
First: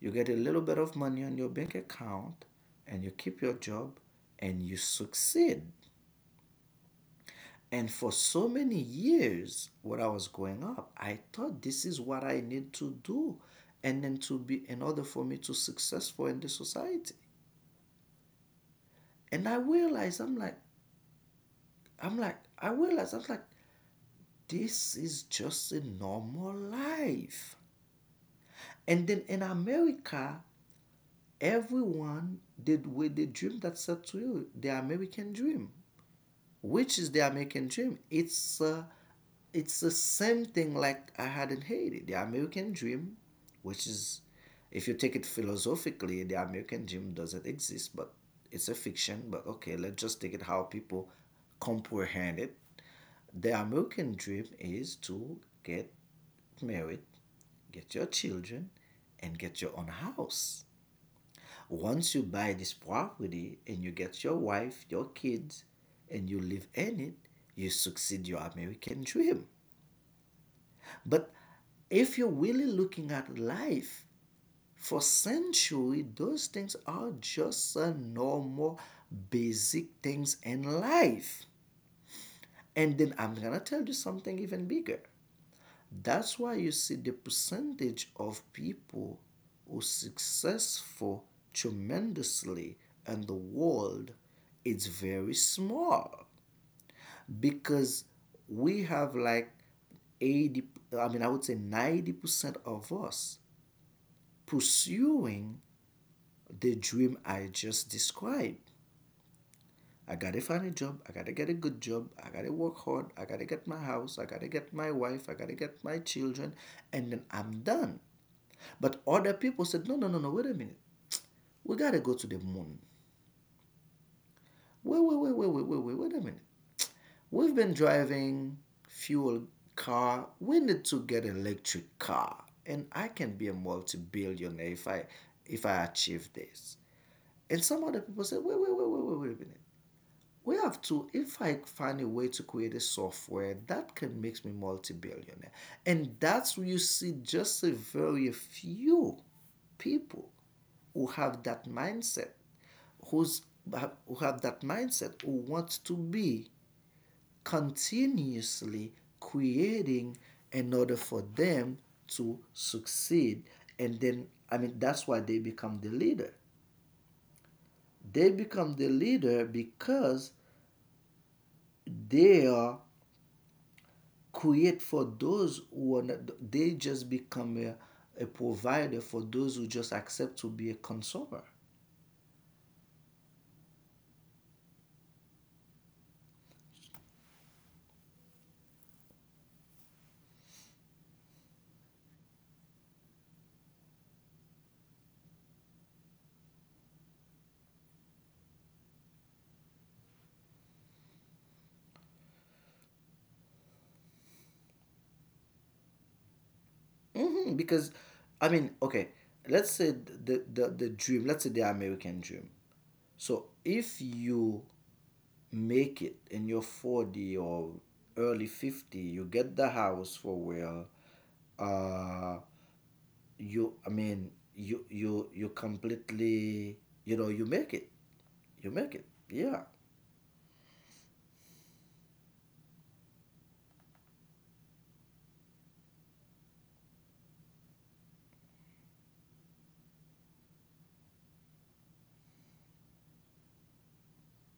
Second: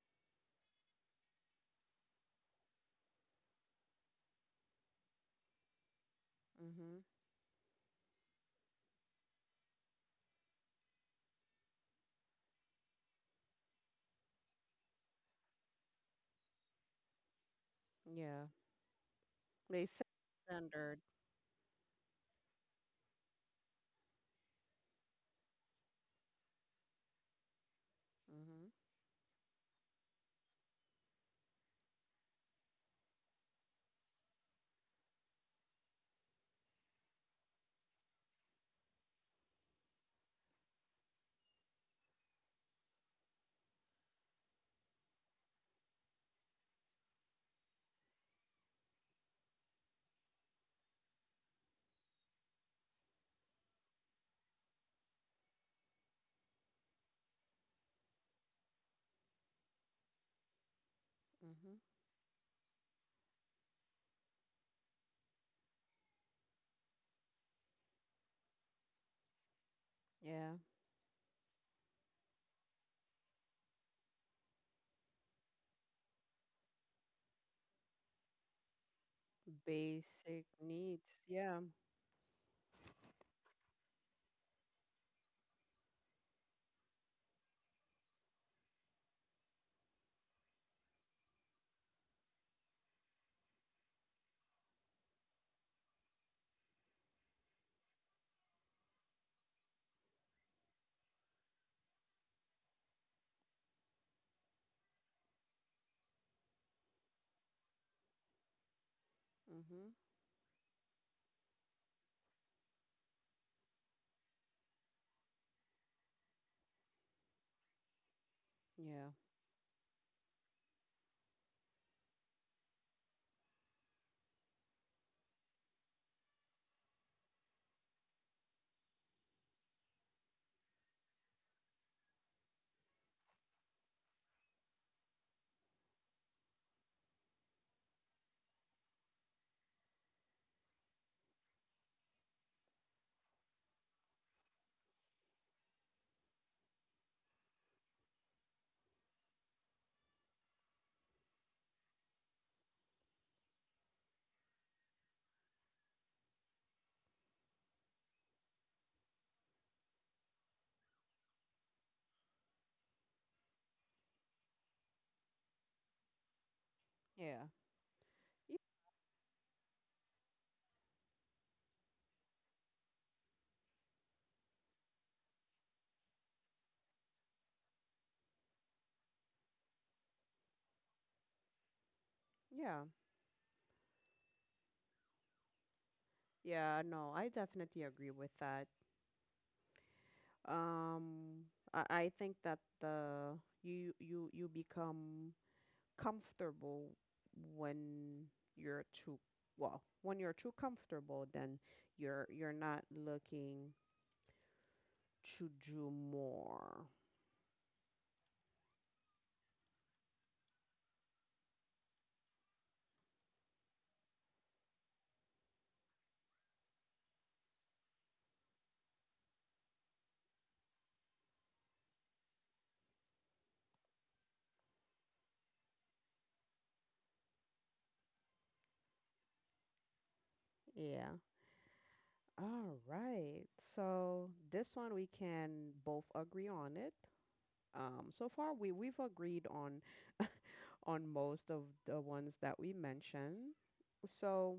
Speaker 2: you get a little bit of money on your bank account, and you keep your job, and you succeed.
Speaker 1: Mhm.
Speaker 2: And for so many years, when I was growing up, I thought this is what I need to do, and then to be in order for me to successful in the society.
Speaker 1: Yeah.
Speaker 2: And I
Speaker 1: They set
Speaker 2: realized, I'm like,
Speaker 1: standard.
Speaker 2: I'm like, I realized, I was like, this is just a normal life.
Speaker 1: Mhm.
Speaker 2: And then in America, everyone did with the dream that's set to you, the American dream. Which is the American dream? It's the same thing like I had in Haiti. The American dream, which is, if you take it philosophically, the American dream doesn't exist, but it's a fiction. But okay, let's just take it how people comprehend it. The American dream is to get married, get your children, and get your own house.
Speaker 1: Mhm.
Speaker 2: Once you buy this property and you get your wife, your kids, and you live in it, you succeed your American dream.
Speaker 1: Yeah.
Speaker 2: But if you're really looking at life for centuries, those things are just a normal, basic things
Speaker 1: Basic
Speaker 2: in
Speaker 1: needs.
Speaker 2: life.
Speaker 1: Yeah.
Speaker 2: And then I'm gonna tell you something even bigger. That's why you see the percentage of people who are successful tremendously in the world is very small because we have like 80, I mean, I would say 90% of us pursuing the dream I just described.
Speaker 1: Mhm.
Speaker 2: I gotta find a job. I gotta get a good job. I gotta work hard. I gotta get my house. I gotta get my wife. I gotta get my children. And then I'm done. But
Speaker 1: Yeah.
Speaker 2: other people said, no, no, no, no, wait a minute. We gotta go to the moon. Wait, wait, wait, wait, wait, wait, wait, wait a minute. We've been driving fuel car. We need to get an electric car. And I can be a multi-billionaire if I achieve this. And some other people said, wait, wait, wait, wait, wait, wait a minute. We have to. If I find a way to create a software that can make me multi-billionaire, and that's where you see just a very few people who have that mindset, who's who have that mindset, who want to be continuously creating in order for them to succeed, and then I mean that's why they become the leader.
Speaker 1: Yeah.
Speaker 2: They
Speaker 1: Y-
Speaker 2: become the leader because they are create for those who are not, they just become a provider for those who just accept to be a consumer.
Speaker 1: Yeah. Yeah, no, I definitely agree with that. Um, I think that the you you you become comfortable when you're too well, when you're too comfortable, then you're not looking to do more.
Speaker 2: Because, I mean, okay, let's say the dream, let's say the American dream. So if you make it in your 40 or early 50, you get the house for where uh, you, I mean, you completely, you make it. You make it. Yeah.
Speaker 1: Yeah. All right. So this one we can both agree on it. So far we've agreed on most of the ones that we mentioned. So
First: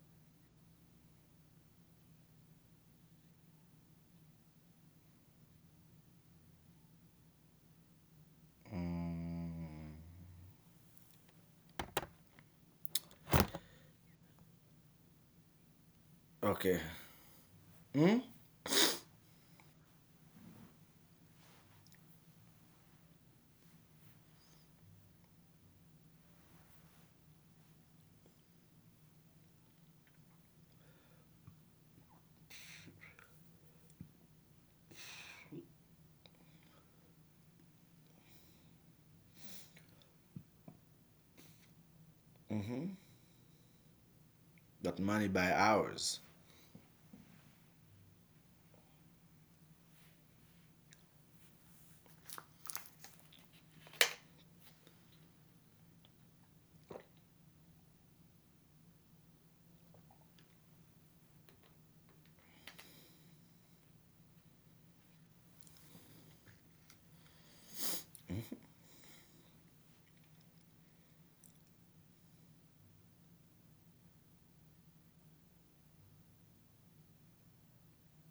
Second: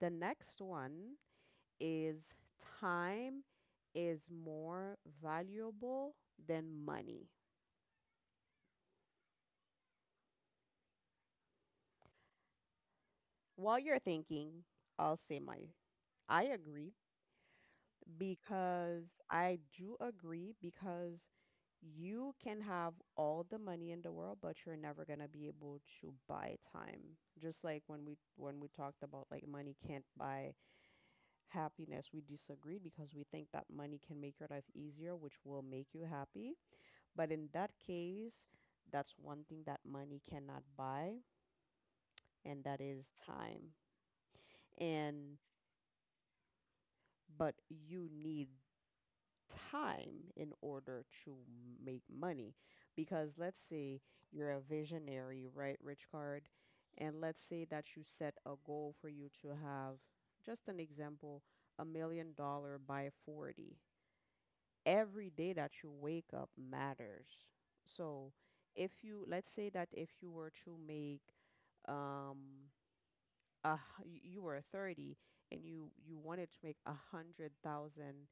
Speaker 1: the next one is time is more valuable than money. While you're thinking, I'll say my I
Speaker 2: Okay,
Speaker 1: agree because I do agree because you can have all the money in the world, but you're never gonna be able to buy time. Just like when we talked about like money can't buy happiness, we disagree because we think that money can make your life easier, which will make you happy. But in that case, that's one thing that money cannot buy, and that is time.
Speaker 2: that money
Speaker 1: And
Speaker 2: by hours.
Speaker 1: but you need time in order to make money. Because let's say you're a visionary, right, Rich? And let's say that you set a goal for you to have, just an example, a million dollars by 40. Every day that you wake up matters. So if you, let's say that if you were to make um uh you were 30 and you wanted to make a hundred thousand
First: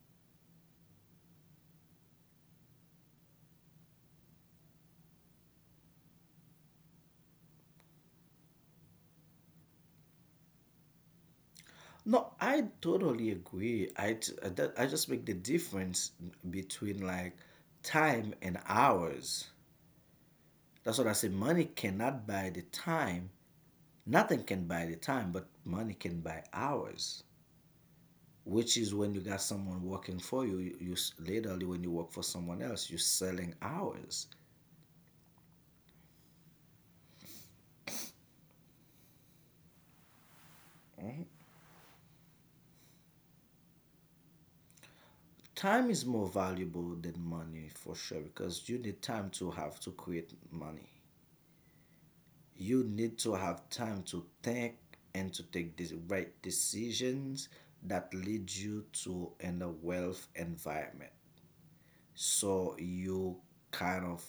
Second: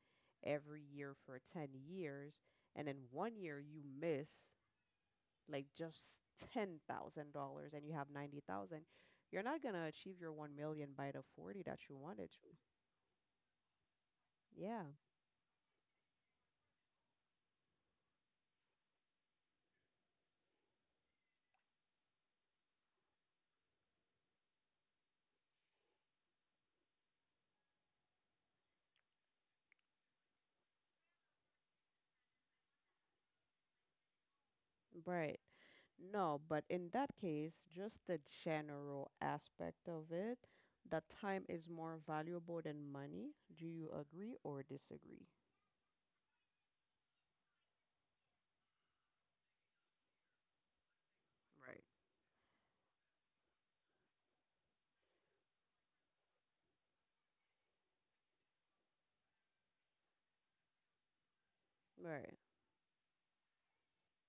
Speaker 1: every year for 10 years and then one year you miss like just $10,000 and you have 90,000. You're not gonna achieve your 1 million by the 40 that you wanted
Speaker 2: No,
Speaker 1: to.
Speaker 2: I totally agree. I, t- I that-
Speaker 1: Yeah.
Speaker 2: I just make the difference between like time and hours. That's what I say. Money cannot buy the time. Nothing can buy the time, but money can buy hours. Which is when you got someone working for you. Literally, when you work for someone else, you're selling hours.
Speaker 1: Right. No, but in that case, just the general aspect of it, that time is more valuable than money. Do you agree or disagree?
Speaker 2: Time is more valuable than money for sure because you need time to have to create money.
Speaker 1: Right.
Speaker 2: You need to have time to think and to take the right decisions that lead you to in a wealth environment.
Speaker 1: Right.
Speaker 2: So you kind of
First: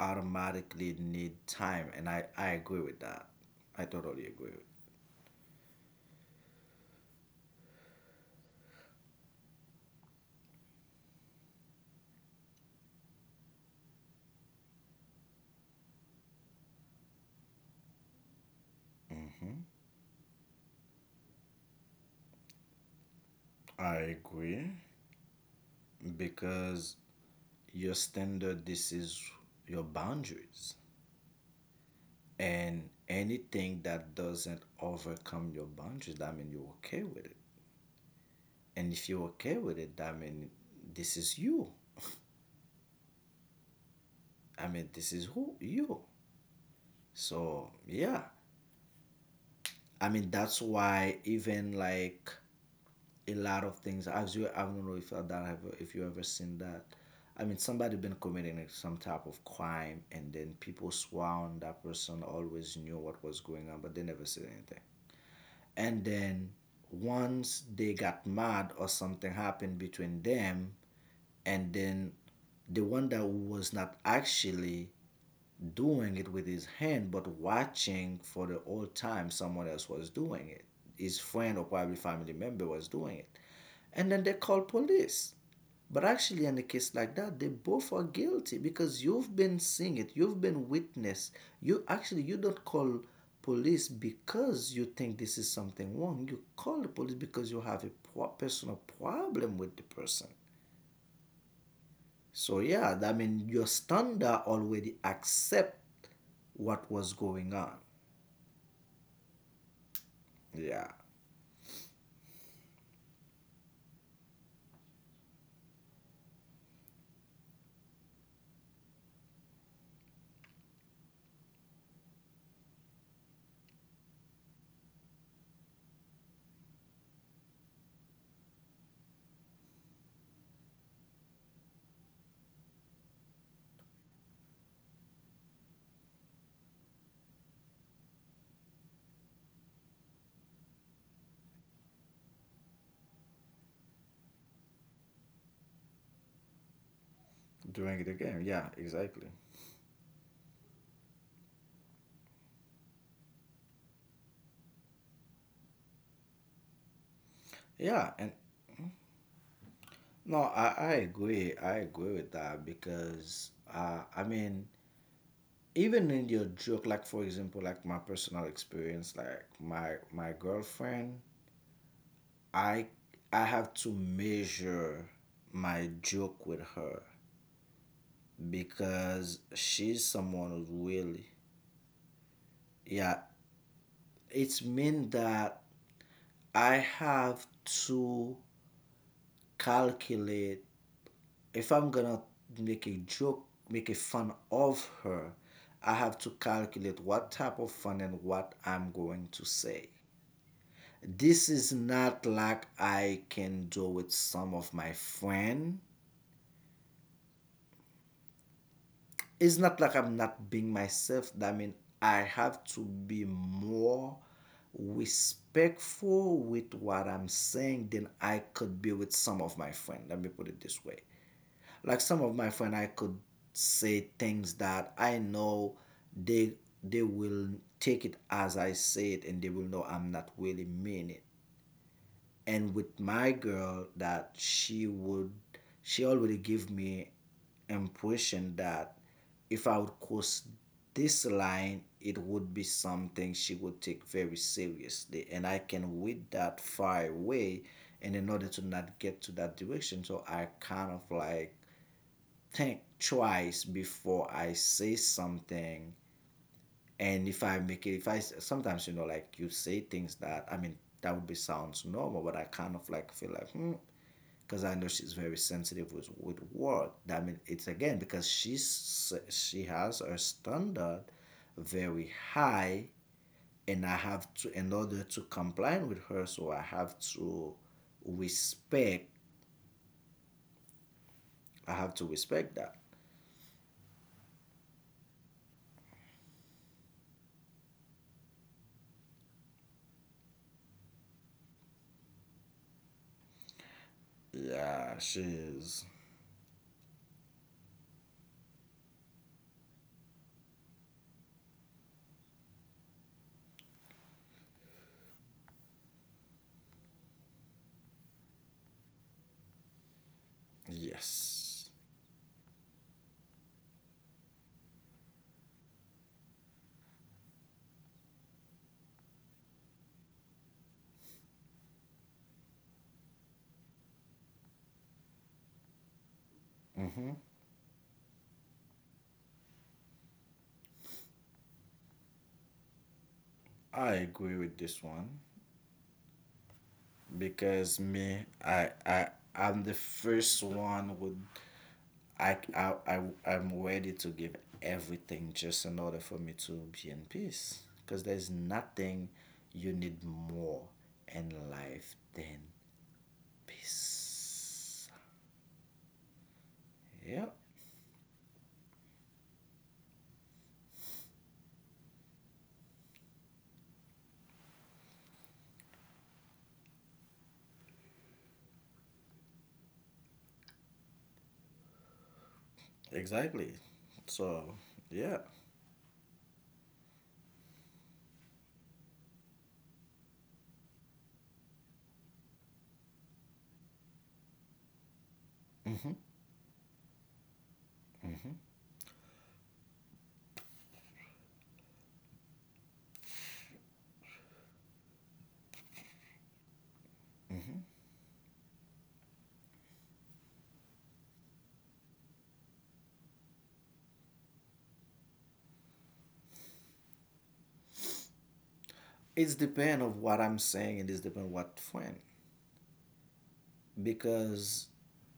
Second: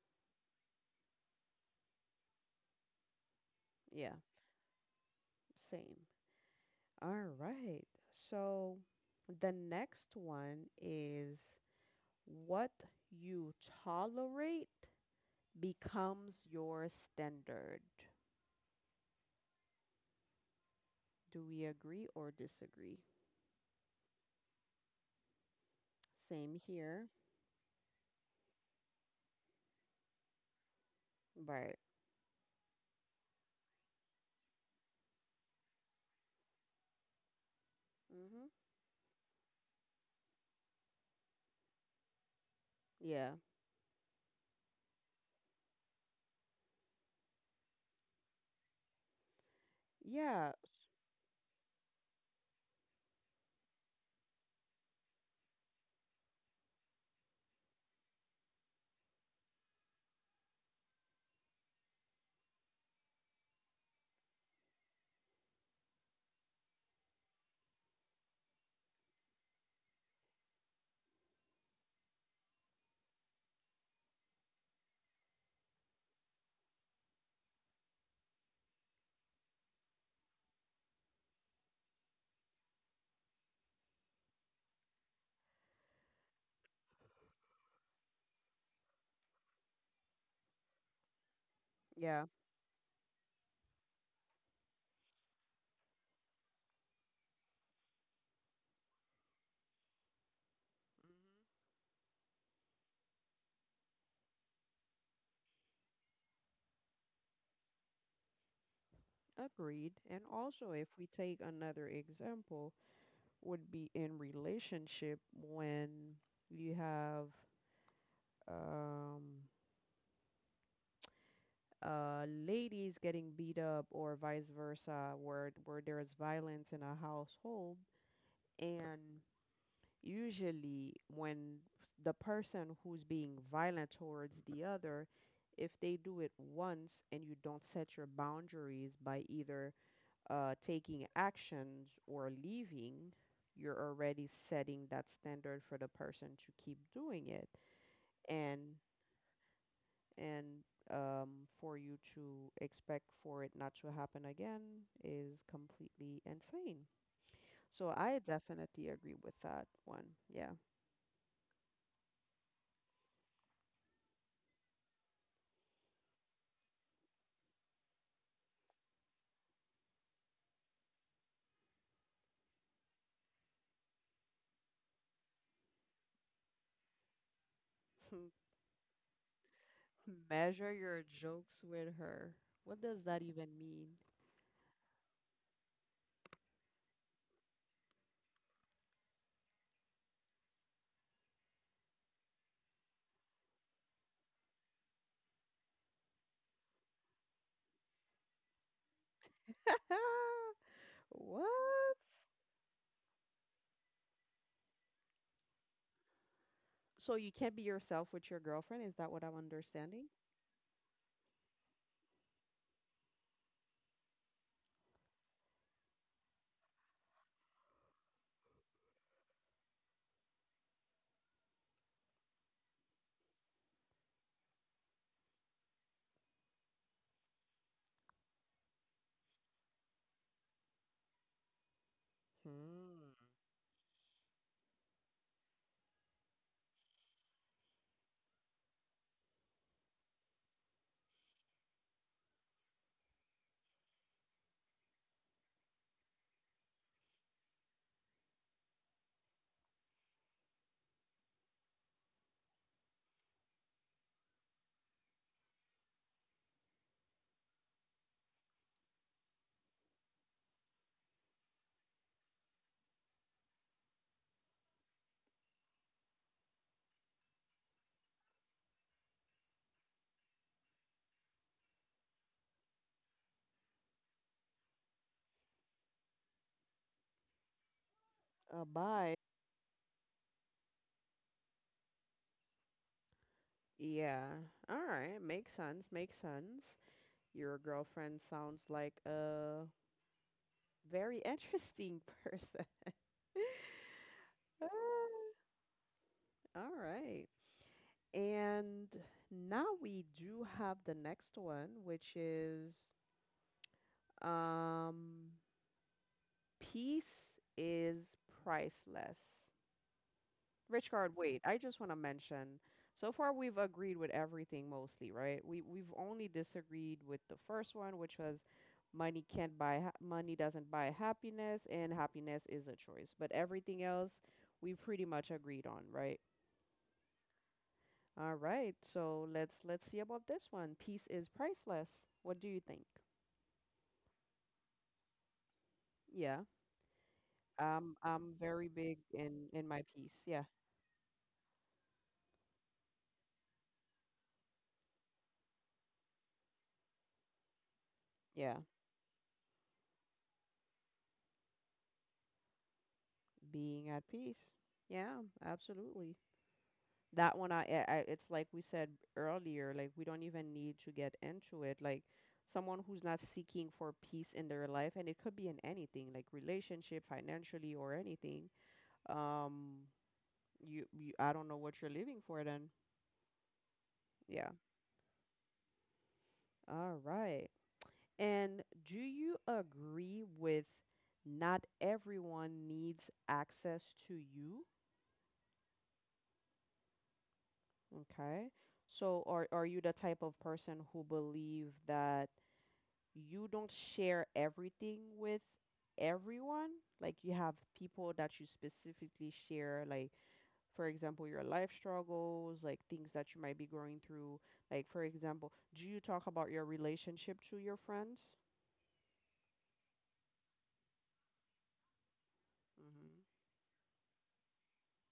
Speaker 2: automatically need time, and I agree with that. I
Speaker 1: Yeah,
Speaker 2: totally agree. With
Speaker 1: same. All right. So the next one is what you tolerate becomes your standard.
Speaker 2: hmm
Speaker 1: Do we agree or disagree?
Speaker 2: I agree
Speaker 1: Same
Speaker 2: because
Speaker 1: here.
Speaker 2: your standard, this is your boundaries,
Speaker 1: Right.
Speaker 2: and anything that doesn't overcome your boundaries, I mean, you're okay with it.
Speaker 1: Mm-hmm.
Speaker 2: And if you're okay with it, I mean, this is you.
Speaker 1: Yeah.
Speaker 2: I mean, this is who you, so yeah, I mean,
Speaker 1: Yeah.
Speaker 2: that's why even like a lot of things, as you, I don't know if that have, if you ever seen that, I mean, somebody been committing some type of crime and then people sworn that person always knew what was going on but they never said anything. And then once they got mad or something happened between them, and then the one that was not actually doing it with his hand, but watching for the whole time someone else was doing it. His friend or probably family member was doing it. And then they call police. But actually, in a case like that, they both are guilty because you've been seeing it, you've been witness. You actually
Speaker 1: Yeah,
Speaker 2: you don't call police because you think this is something wrong. You call the police because you have a personal problem with the person. So yeah, I mean your standard already accept what was going on.
Speaker 1: agreed. And also,
Speaker 2: Yeah,
Speaker 1: if we take another example, would be in relationship when you have um, ladies getting beat up or vice versa, where there is violence in a household, and usually when s- the person who's being violent towards the other, if they do it once and you don't set your boundaries by either taking actions or leaving, you're already setting that standard for the person to keep doing it
Speaker 2: during the game.
Speaker 1: and
Speaker 2: Yeah, exactly.
Speaker 1: and um, for you to expect for it not to happen again is completely insane. So
Speaker 2: Yeah,
Speaker 1: I
Speaker 2: and
Speaker 1: definitely agree with that one.
Speaker 2: no,
Speaker 1: Yeah.
Speaker 2: I agree. I agree with that because I mean, even in your joke, like for example, like my personal experience, like my girlfriend, I I have to measure my joke with her because she's someone who's
Speaker 1: Measure your
Speaker 2: really
Speaker 1: jokes with her. What does
Speaker 2: yeah.
Speaker 1: that even mean?
Speaker 2: It's mean that I have to calculate if I'm gonna make a joke, make a fun of her, I have to calculate what type of fun and what I'm going to say. This is
Speaker 1: What?
Speaker 2: not like I can do with some of my friend.
Speaker 1: So you can't be yourself with your girlfriend? Is that what I'm
Speaker 2: It's not like
Speaker 1: understanding?
Speaker 2: I'm not being myself. I mean, I have to be more respectful with what I'm saying than I could be with some of my friend. Let me put it this way. Like some of my friend, I could say things that I know they they will take it as I say it, and they will know I'm not really mean it. And with
Speaker 1: Hmm.
Speaker 2: my girl, that she would, she already give me impression that if I would cross this line, it would be something she would take very seriously. And I can read that far away. And in order to not get to that direction, so I kind of like think twice before I say something. And if I make it, if I sometimes, you know, like you say things that, I mean, that would be sounds normal, but I kind of like feel like, hmm, because I know she's very sensitive with word. I mean, it's again because she has her standard very high, and I have to, in order to comply with her, so I have to
Speaker 1: A
Speaker 2: respect,
Speaker 1: bite.
Speaker 2: I have to respect that.
Speaker 1: Yeah. All right. Makes sense. Makes sense. Your girlfriend sounds like a very interesting person. Ah,
Speaker 2: Yeah, she's,
Speaker 1: all right. And now we do have the next one, which is um, peace is priceless. Richard, wait, I
Speaker 2: yes.
Speaker 1: just want to mention, so far we've agreed with everything mostly, right? We've only disagreed with the first one, which was money doesn't buy happiness and happiness is a choice. But everything else we pretty much agreed on, right?
Speaker 2: Mm-hmm.
Speaker 1: All right. So let's see about this one. Peace is priceless. What do you think?
Speaker 2: I agree with this one
Speaker 1: Yeah.
Speaker 2: because
Speaker 1: I'm
Speaker 2: me,
Speaker 1: very big in
Speaker 2: I'm
Speaker 1: my
Speaker 2: the
Speaker 1: peace. Yeah.
Speaker 2: first one with I, I, I, I'm ready to give everything just in order for me to be in peace. Because there's
Speaker 1: Yeah.
Speaker 2: nothing you need more in life than
Speaker 1: Being at peace.
Speaker 2: peace.
Speaker 1: Yeah, absolutely.
Speaker 2: Yeah,
Speaker 1: That one, it's like we said earlier, like we don't even need to get into it. Like someone who's not seeking for peace in their life, and it could be in anything, like relationship, financially, or anything. Um, I don't know what you're living for then.
Speaker 2: exactly.
Speaker 1: Yeah.
Speaker 2: So, yeah.
Speaker 1: All right. And do you agree with not everyone needs access to you?
Speaker 2: Mm-hmm. Mm-hmm.
Speaker 1: Okay. So are you the type of person who believe that you don't share everything with everyone? Like you
Speaker 2: Mm-hmm.
Speaker 1: have people that you specifically share, like for example, your life struggles, like things that you might be going through. Like for example, do you talk about your relationship to your friends?
Speaker 2: It's depend of what I'm saying. And it is depend what friend.
Speaker 1: Hmm.
Speaker 2: Because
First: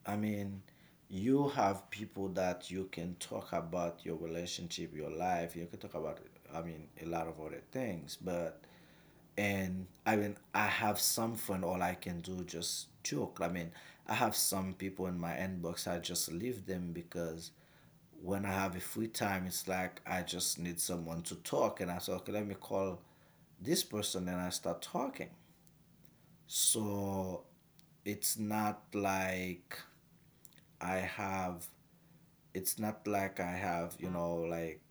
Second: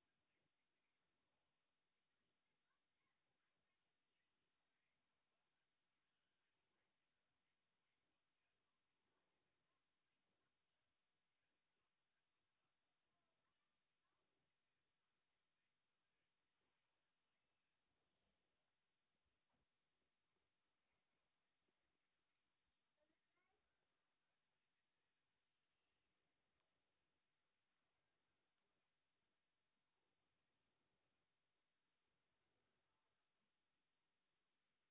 Speaker 2: I mean, you have people that you can talk about your relationship, your life. You can talk about, I mean, a lot of other things. But and I mean, I have some fun. All I can do just joke. I mean, I have some people in my inbox. I just leave them because when I have a free time, it's like I just need someone to talk, and I say, okay, let me call this person, and I start talking. So it's not like I have, it's not like I have, you know, like,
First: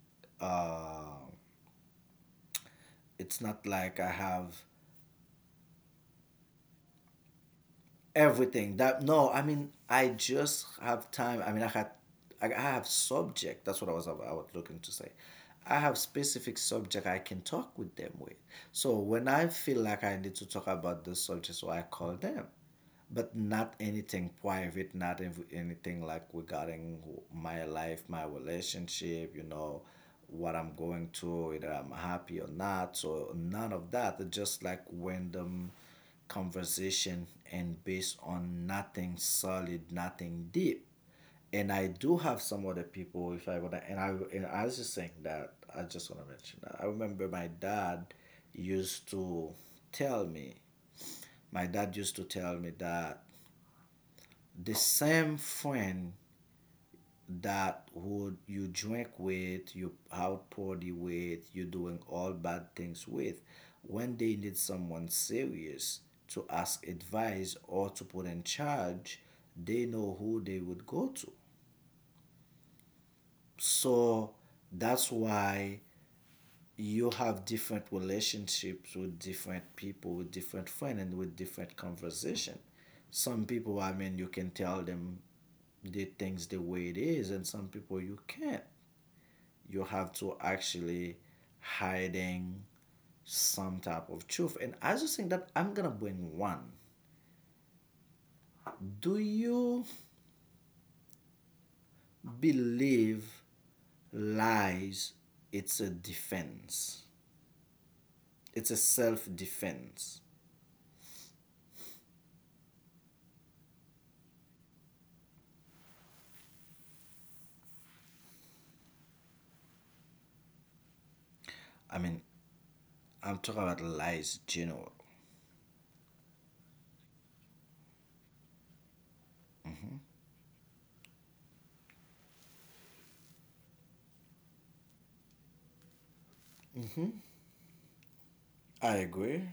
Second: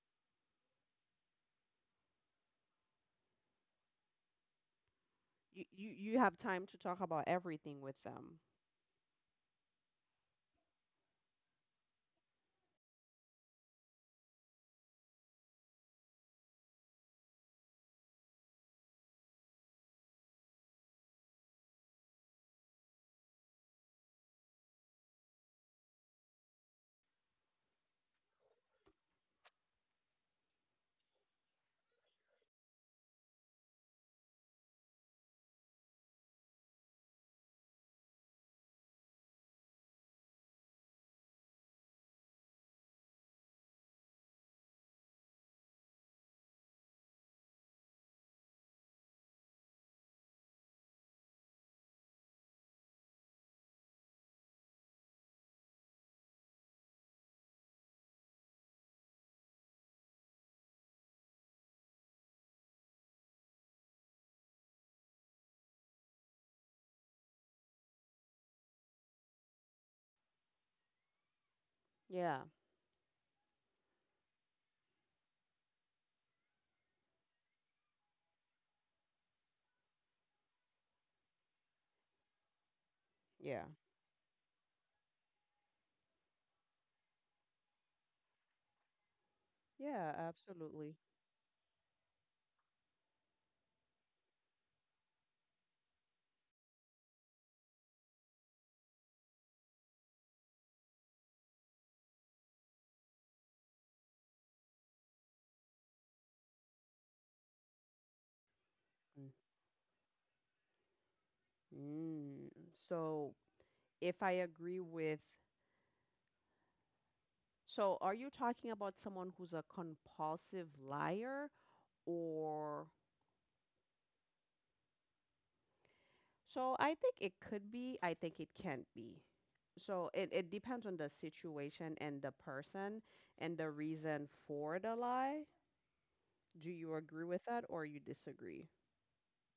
Speaker 2: uh, it's not like I have
Speaker 1: You have time to talk about everything with them.
Speaker 2: everything that, no, I mean, I just have time. I mean, I had, I have subject. That's what I was looking to say. I have specific subject I can talk with them with. So when I feel like I need to talk about this subject, so I call them. But not anything private, not ev- anything like regarding my life, my relationship, you know, what I'm going through, whether I'm happy or not. So none of that. It's just like random conversation and based on nothing solid, nothing deep. And I do have some other people if I want and I was just saying that I just wanna mention that. I remember used to tell me my dad used to tell me that the same friend that would you drink with, you out party with, you doing all bad things with, when they need someone serious to ask advice or to put in charge, they know who they would go to.
Speaker 1: Yeah.
Speaker 2: So that's why you have different relationships with different people, with different friends, and with different conversation. Some
Speaker 1: Yeah.
Speaker 2: people, I mean, you can tell them the things the way it is, and some people you can't. You have
Speaker 1: Yeah,
Speaker 2: to
Speaker 1: absolutely.
Speaker 2: actually hiding some type of truth. And I just think that I'm gonna bring one. Do you believe lies? It's a defense. It's a self defense.
Speaker 1: Mm. So if I agree with, so are you talking about someone who's a compulsive liar?
Speaker 2: I mean,
Speaker 1: Or
Speaker 2: I'm talking about lies in general.
Speaker 1: so I think it could be, I think it can't be. So it depends on the situation and the person and the reason for the lie. Do you agree with that or you disagree?
Speaker 2: I agree.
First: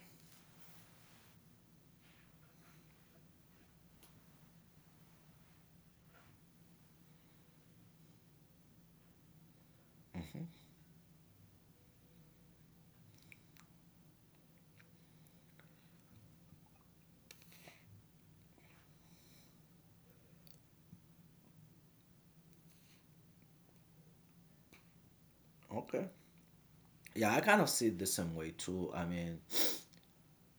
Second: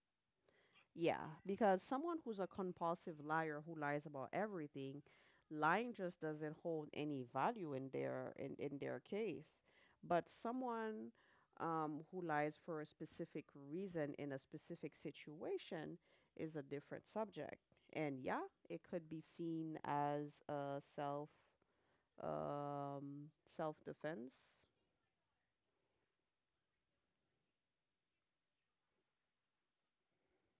Speaker 1: Yeah, because someone who's a compulsive liar who lies about everything, lying just doesn't hold any value in their in their case. But someone who lies for a specific reason in a specific situation is a different subject. And yeah, it could be seen as a self um, self defense.
Speaker 2: Okay. Yeah, I kind of see it the same way too. I mean,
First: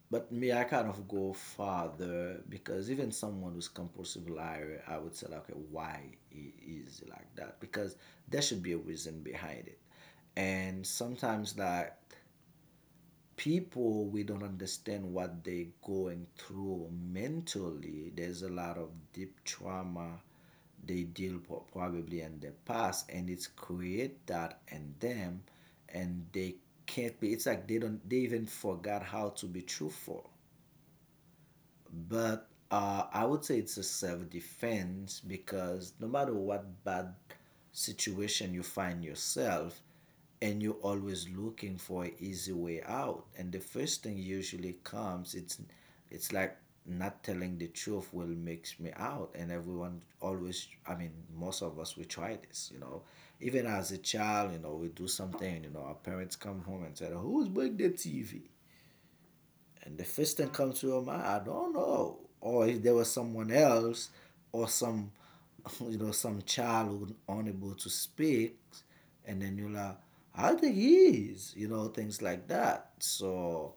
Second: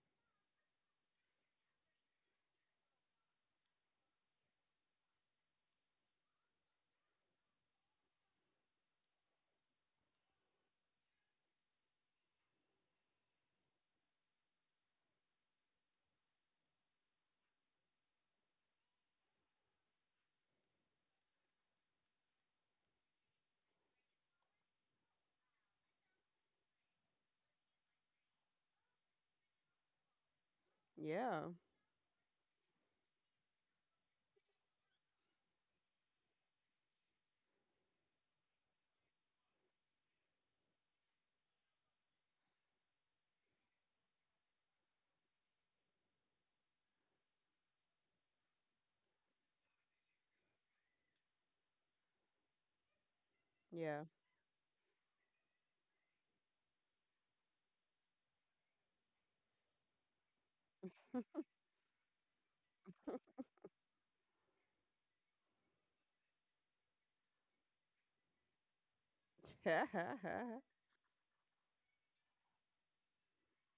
Speaker 2: but me, I kind of go farther because even someone who's compulsive liar, I would say like, okay, why he is like that? Because there should be a reason behind it, and sometimes like people we don't understand what they are going through mentally there's a lot of deep trauma they deal po- probably in the past and it's create that in them and they can't be it's like they don't they even forgot how to be truthful
Speaker 1: Yeah,
Speaker 2: but I would say it's a self defense because no matter what bad situation you find yourself, and you're always looking for an easy way out. And the first thing usually comes, it's like not telling the truth will makes me out. And everyone always, I mean, most of us we try this, you know. Even as a
Speaker 1: yeah,
Speaker 2: child, you know, we do something, you know, our parents come home and said, "Who's break the TV?" And the first thing comes to your mind, I don't know. Or if there was someone else or some you know, some child who unable to speak and then you're like, I think he is, you know, things like that. So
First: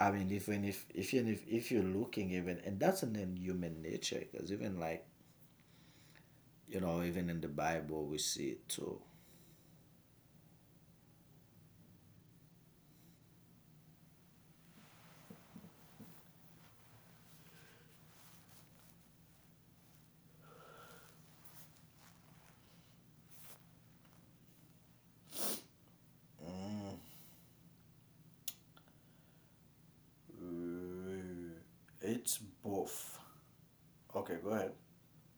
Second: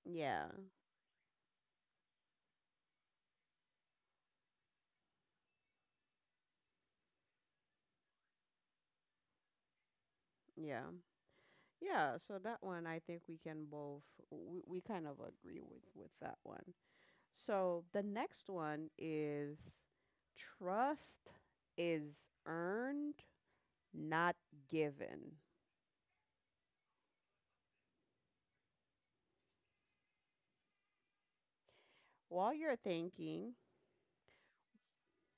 Speaker 2: I mean
Speaker 1: yeah,
Speaker 2: even if you're looking even and that's an in human nature because even like you know, even in the Bible we see it too.
Speaker 1: yeah. Yeah, so that one I think we can both we kind of agree with that one. So the next one is trust is earned, not given.
Speaker 2: Uh, It's
Speaker 1: While you're
Speaker 2: both.
Speaker 1: thinking,
Speaker 2: Okay, go ahead.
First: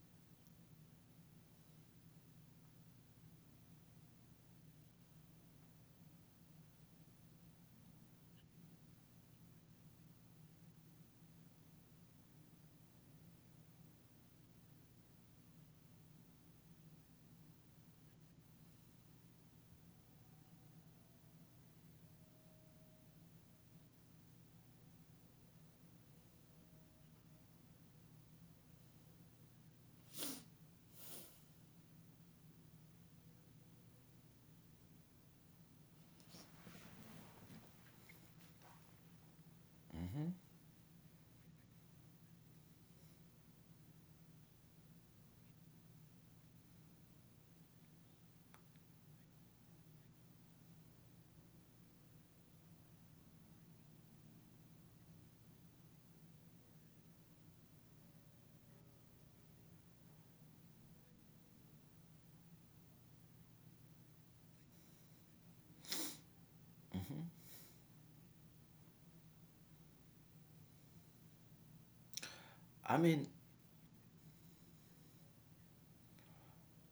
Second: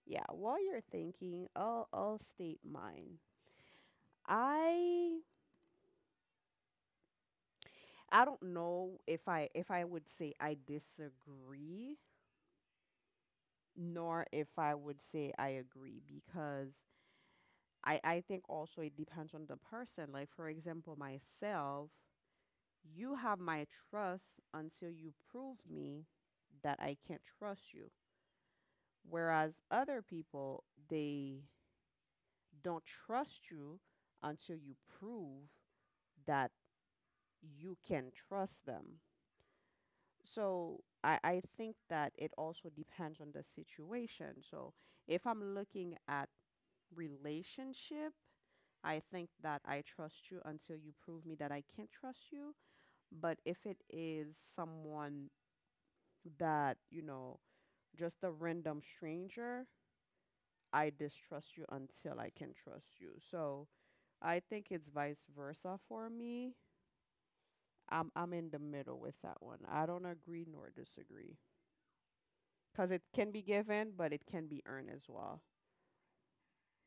Speaker 1: yeah, while you're thinking, I'll state mine. I I don't know if I would say I disagree nor if I would say I agree because I think also it depends on the person. Like, for example, myself, you have my trust until you prove me that I can't trust you. Whereas other people, they don't trust you until you prove that you can trust them. So I think that it also depends on the situation. So if I'm looking at relationship, I think that I trust you until you prove me that I can't trust you. But if it is someone that, you know, just a random stranger, I distrust you until I can trust you. So I think it's vice versa for me. I'm in the middle with that one. I don't agree nor disagree.
Speaker 2: I
Speaker 1: Because it
Speaker 2: mean,
Speaker 1: can be given, but it can be earned as well.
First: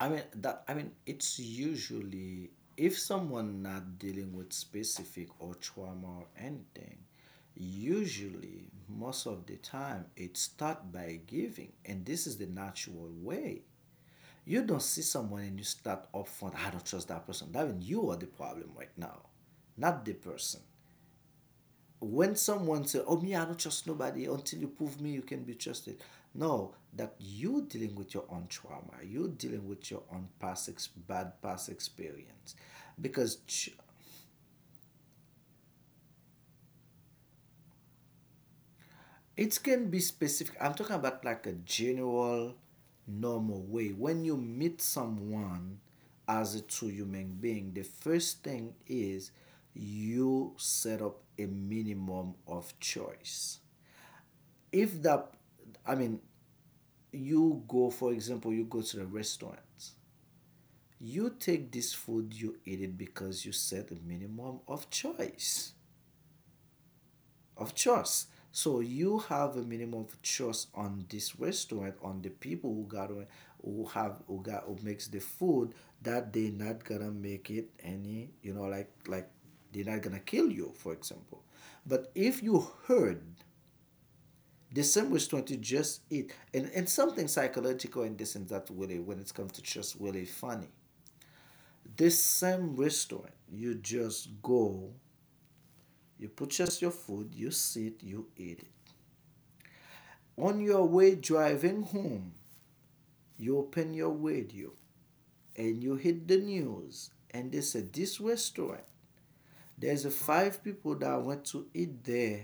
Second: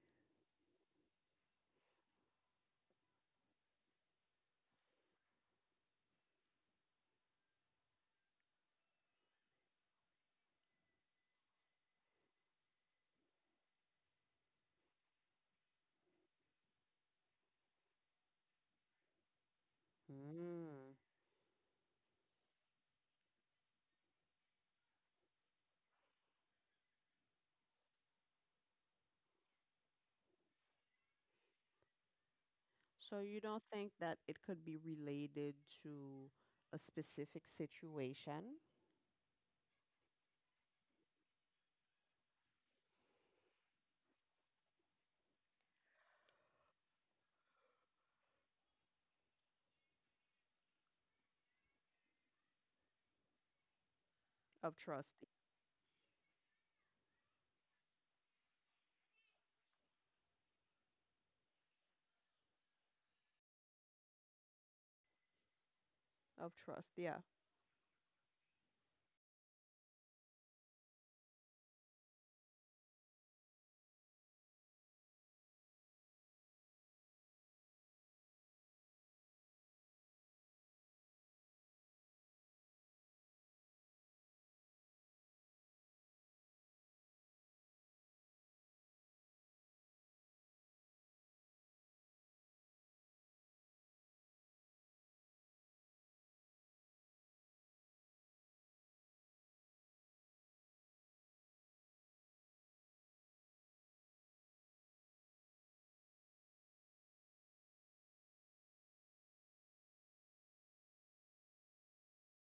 Speaker 2: I mean it's usually if someone not dealing with specific or trauma or anything, usually most of the time it start by giving and this is the natural way. You don't see someone and you start upfront, I don't trust that person. That means you are the problem right now, not the person
Speaker 1: Mm.
Speaker 2: when someone say, "Oh, me, I don't trust nobody until you prove me you can be trusted," no, that you dealing with your own trauma, you dealing with your own past ex- bad past experience,
Speaker 1: So
Speaker 2: because
Speaker 1: you don't think that it could be related to a specific situation?
Speaker 2: it can be specific. I'm talking about like a general, normal way. When you meet someone as a true human being, the first thing is you set up a minimum of choice.
Speaker 1: Of
Speaker 2: If
Speaker 1: trust.
Speaker 2: that I mean, you go, for example, you go to the restaurant. You take this food, you eat it because you set a minimum of choice,
Speaker 1: Of trust. Yeah.
Speaker 2: of choice. So you have a minimum of choice on this restaurant, on the people who got on- who have who got who makes the food that they not gonna make it any, you know, like they're not gonna kill you, for example. But if you heard there's some which want to just eat. And something psychological in this and that really when it comes to just really funny. This same restaurant, you just go, you purchase your food, you sit, you eat it. On your way driving home, you open your radio and you hit the news and they said this restaurant, there's a five people that went to eat there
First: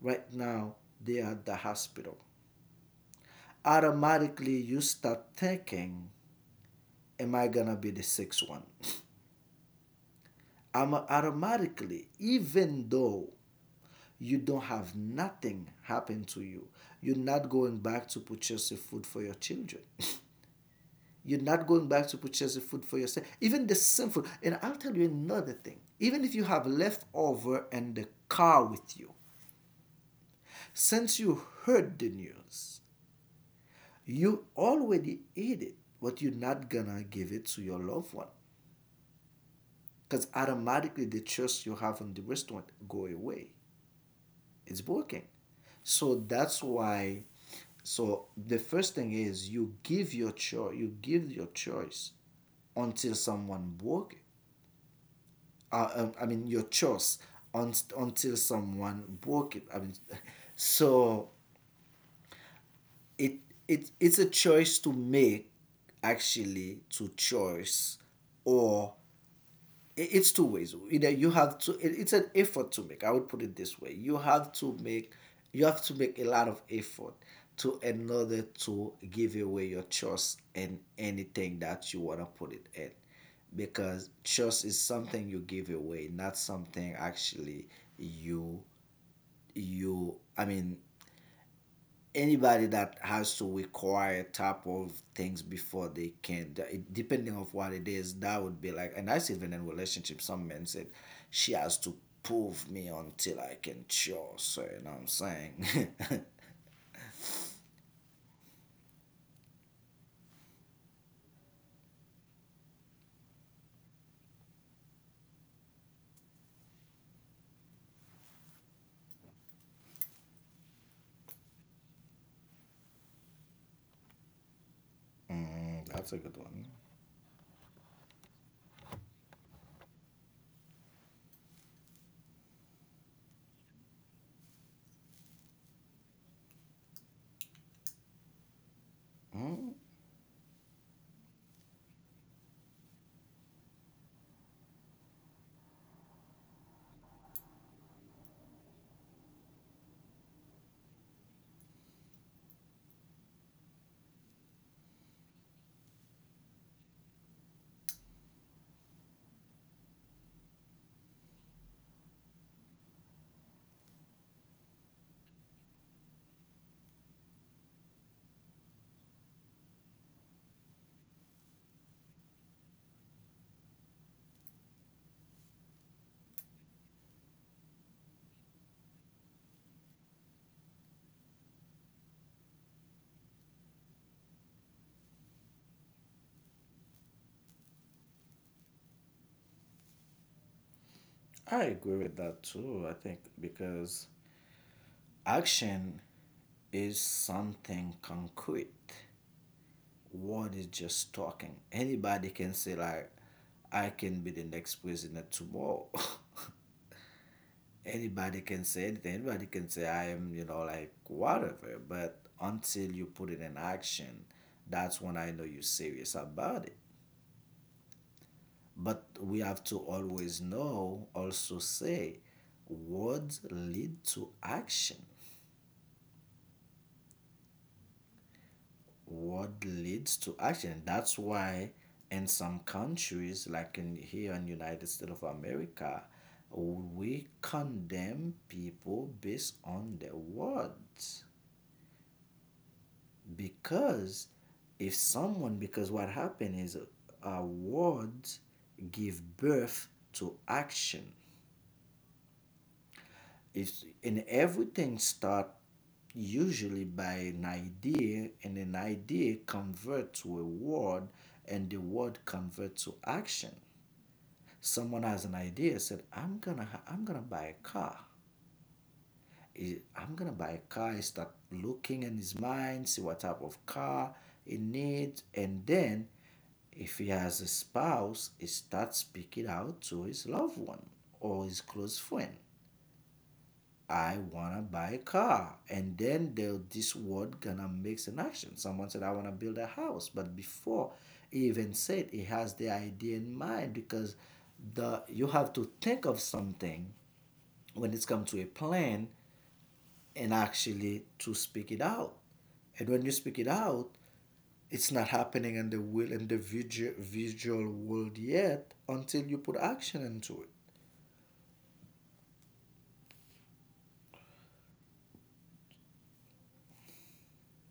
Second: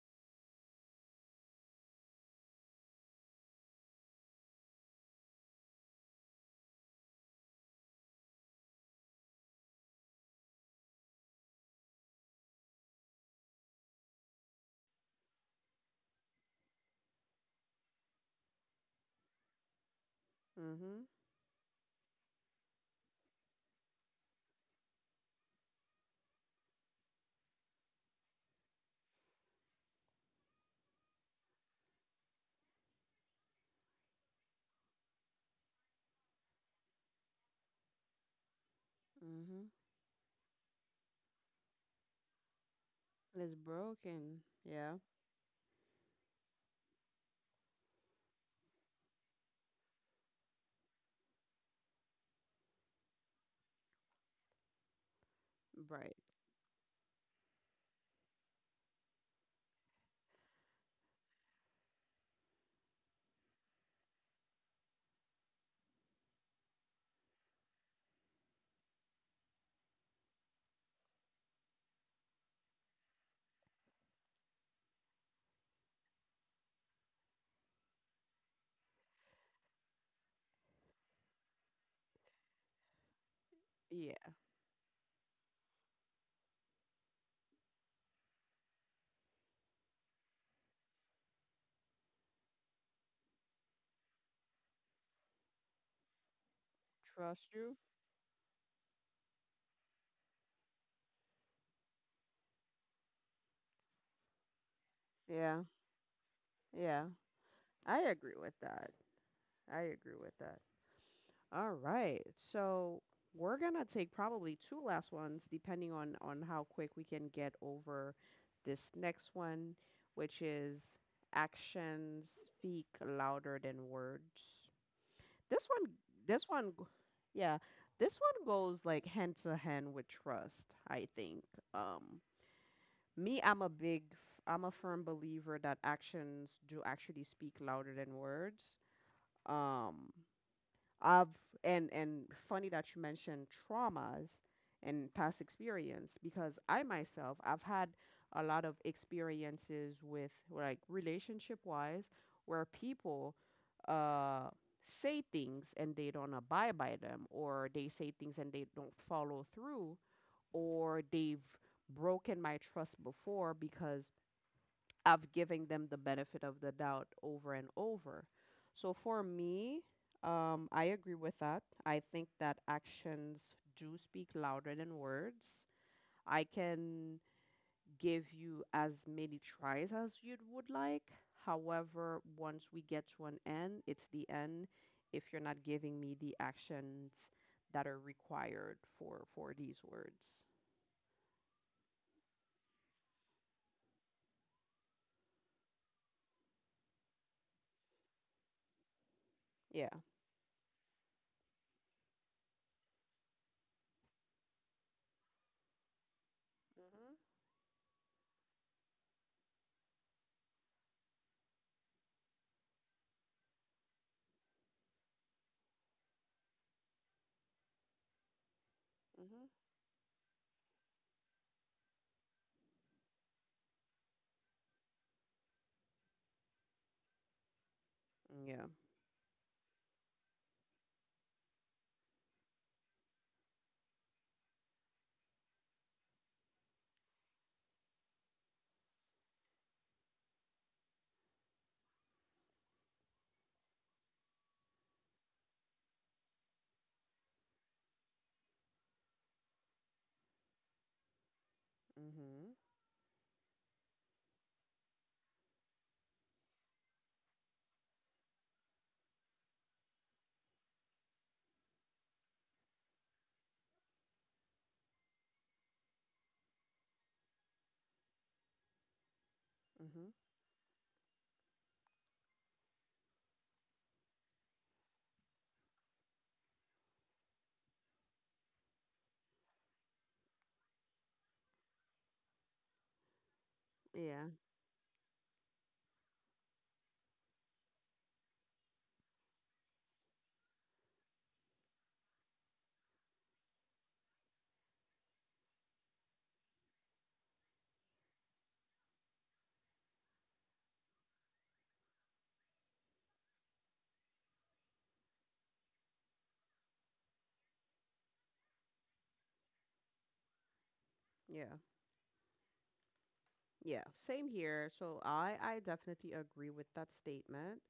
Speaker 2: right now, they are at the hospital. Automatically you start thinking am I gonna be the sixth one? I'm automatically, even though you don't have nothing happen to you, you're not going back to purchase the food for your children.
Speaker 1: Mm-hmm.
Speaker 2: You're not going back to purchase the food for yourself. Even the sinful. And I'll tell you another thing. Even if you have leftover in the car with you, since you heard the news, you already ate it, but you're not gonna give it to your loved one.
Speaker 1: Mm-hmm.
Speaker 2: Because automatically the trust you have in the restaurant go away.
Speaker 1: It's broken.
Speaker 2: It's
Speaker 1: Yeah.
Speaker 2: working. So that's why. So the first thing is you give your choice. You give your choice until someone broke.
Speaker 1: Right.
Speaker 2: I mean your choice un- until someone broke it. I mean, so it it's a choice to make actually to choice or it's two ways you know you have to it, it's an effort to make I would put it this way you have to make you have to make a lot of effort to in order to give away your trust in anything that you want to put it in because
Speaker 1: Yeah.
Speaker 2: trust is something you give away not something actually you you I mean anybody that has to require type of things before they can it, depending of
Speaker 1: Trust
Speaker 2: what
Speaker 1: you.
Speaker 2: it is that would be like and that's even in relationships. Some men said she has to prove me until I can trust her, so you know what I'm
Speaker 1: Yeah.
Speaker 2: saying?
Speaker 1: Yeah. I agree with that. I agree with that. All right. So we're gonna take probably two last ones, depending on how quick we can get over this next one, which is actions speak louder than words. This one,
Speaker 2: That's a good
Speaker 1: this
Speaker 2: one.
Speaker 1: one, g- yeah, this one goes like hand to hand with trust, I think. Um, me, I'm a big, f- I'm a firm believer that actions do actually speak louder than words.
Speaker 2: mm,
Speaker 1: Um, I've and funny that you mentioned traumas and past experience because I myself I've had a lot of experiences with like relationship wise where people uh say things and they don't abide by them or they say things and they don't follow through or they've broken my trust before because of giving them the benefit of the doubt over and over. So for me, I agree with that. I think that actions do speak louder than words. I can give you as many tries as you would like. However, once we get to an end, it's the end if you're not giving me the actions that are required for these words.
Speaker 2: I agree with that too. I think, because action is something concrete.
Speaker 1: Yeah.
Speaker 2: Word is just talking. Anybody can say, like, I can be the next president tomorrow.
Speaker 1: Hmm.
Speaker 2: Anybody can say anything. Anybody can say I am, like whatever. But until you put it in action, that's when I know you're serious about it. But we have to always know, also say, words lead to action.
Speaker 1: Hmm. Yeah.
Speaker 2: Word leads to action. That's why in some countries, like in here in United States of America, we condemn people based on their words, because if someone because what happened is, words give birth to action.
Speaker 1: Mhm.
Speaker 2: It's And everything start usually by an idea, and an idea converts to a word, and the word converts to action. Someone has an idea, said, I'm gonna buy a car.
Speaker 1: Mhm.
Speaker 2: I'm gonna buy a car. He start looking in his mind, see what type of car he needs. And then if he has a spouse, he starts speaking out to his loved one or his close friend. I
Speaker 1: Yeah.
Speaker 2: wanna buy a car, and then there this word gonna makes an action. Someone said, "I wanna build a house," but before he even said, he has the idea in mind, because the you have to think of something when it's come to a plan and actually to speak it out. And when you speak it out, it's not happening in the will in the visual world yet, until you put action into
Speaker 1: Yeah. Yeah, same here. So I definitely agree with that statement.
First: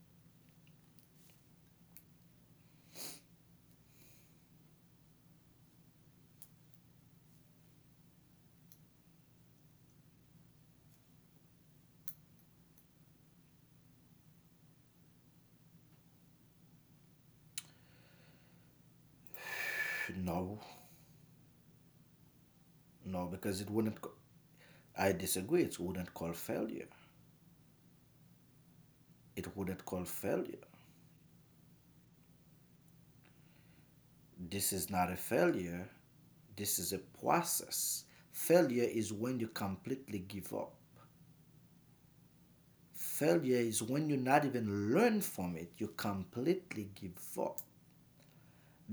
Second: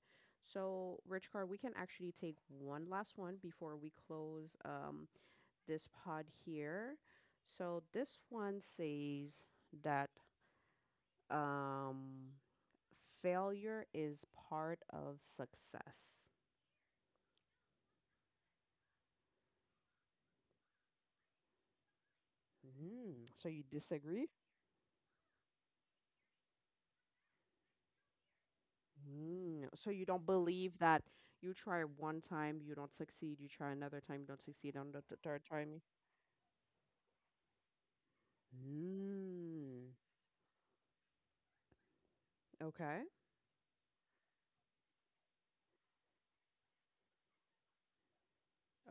Speaker 1: So Rich Car, we can actually take one last one before we close this pod here. So this one says that um failure is part of success.
Speaker 2: it. No, no,
Speaker 1: Mm, so
Speaker 2: because
Speaker 1: you
Speaker 2: it wouldn't.
Speaker 1: disagree?
Speaker 2: I disagree, it wouldn't call failure. It
Speaker 1: Mm,
Speaker 2: wouldn't
Speaker 1: so
Speaker 2: call
Speaker 1: you don't
Speaker 2: failure.
Speaker 1: believe that you try one time, you don't succeed, you try another time, you don't
Speaker 2: This
Speaker 1: succeed,
Speaker 2: is
Speaker 1: and the
Speaker 2: not a
Speaker 1: th- third time.
Speaker 2: failure, this is a process. Failure is when you
Speaker 1: You- Mm.
Speaker 2: completely give up.
Speaker 1: Okay.
Speaker 2: Failure is when you not even learn from it, you completely give up.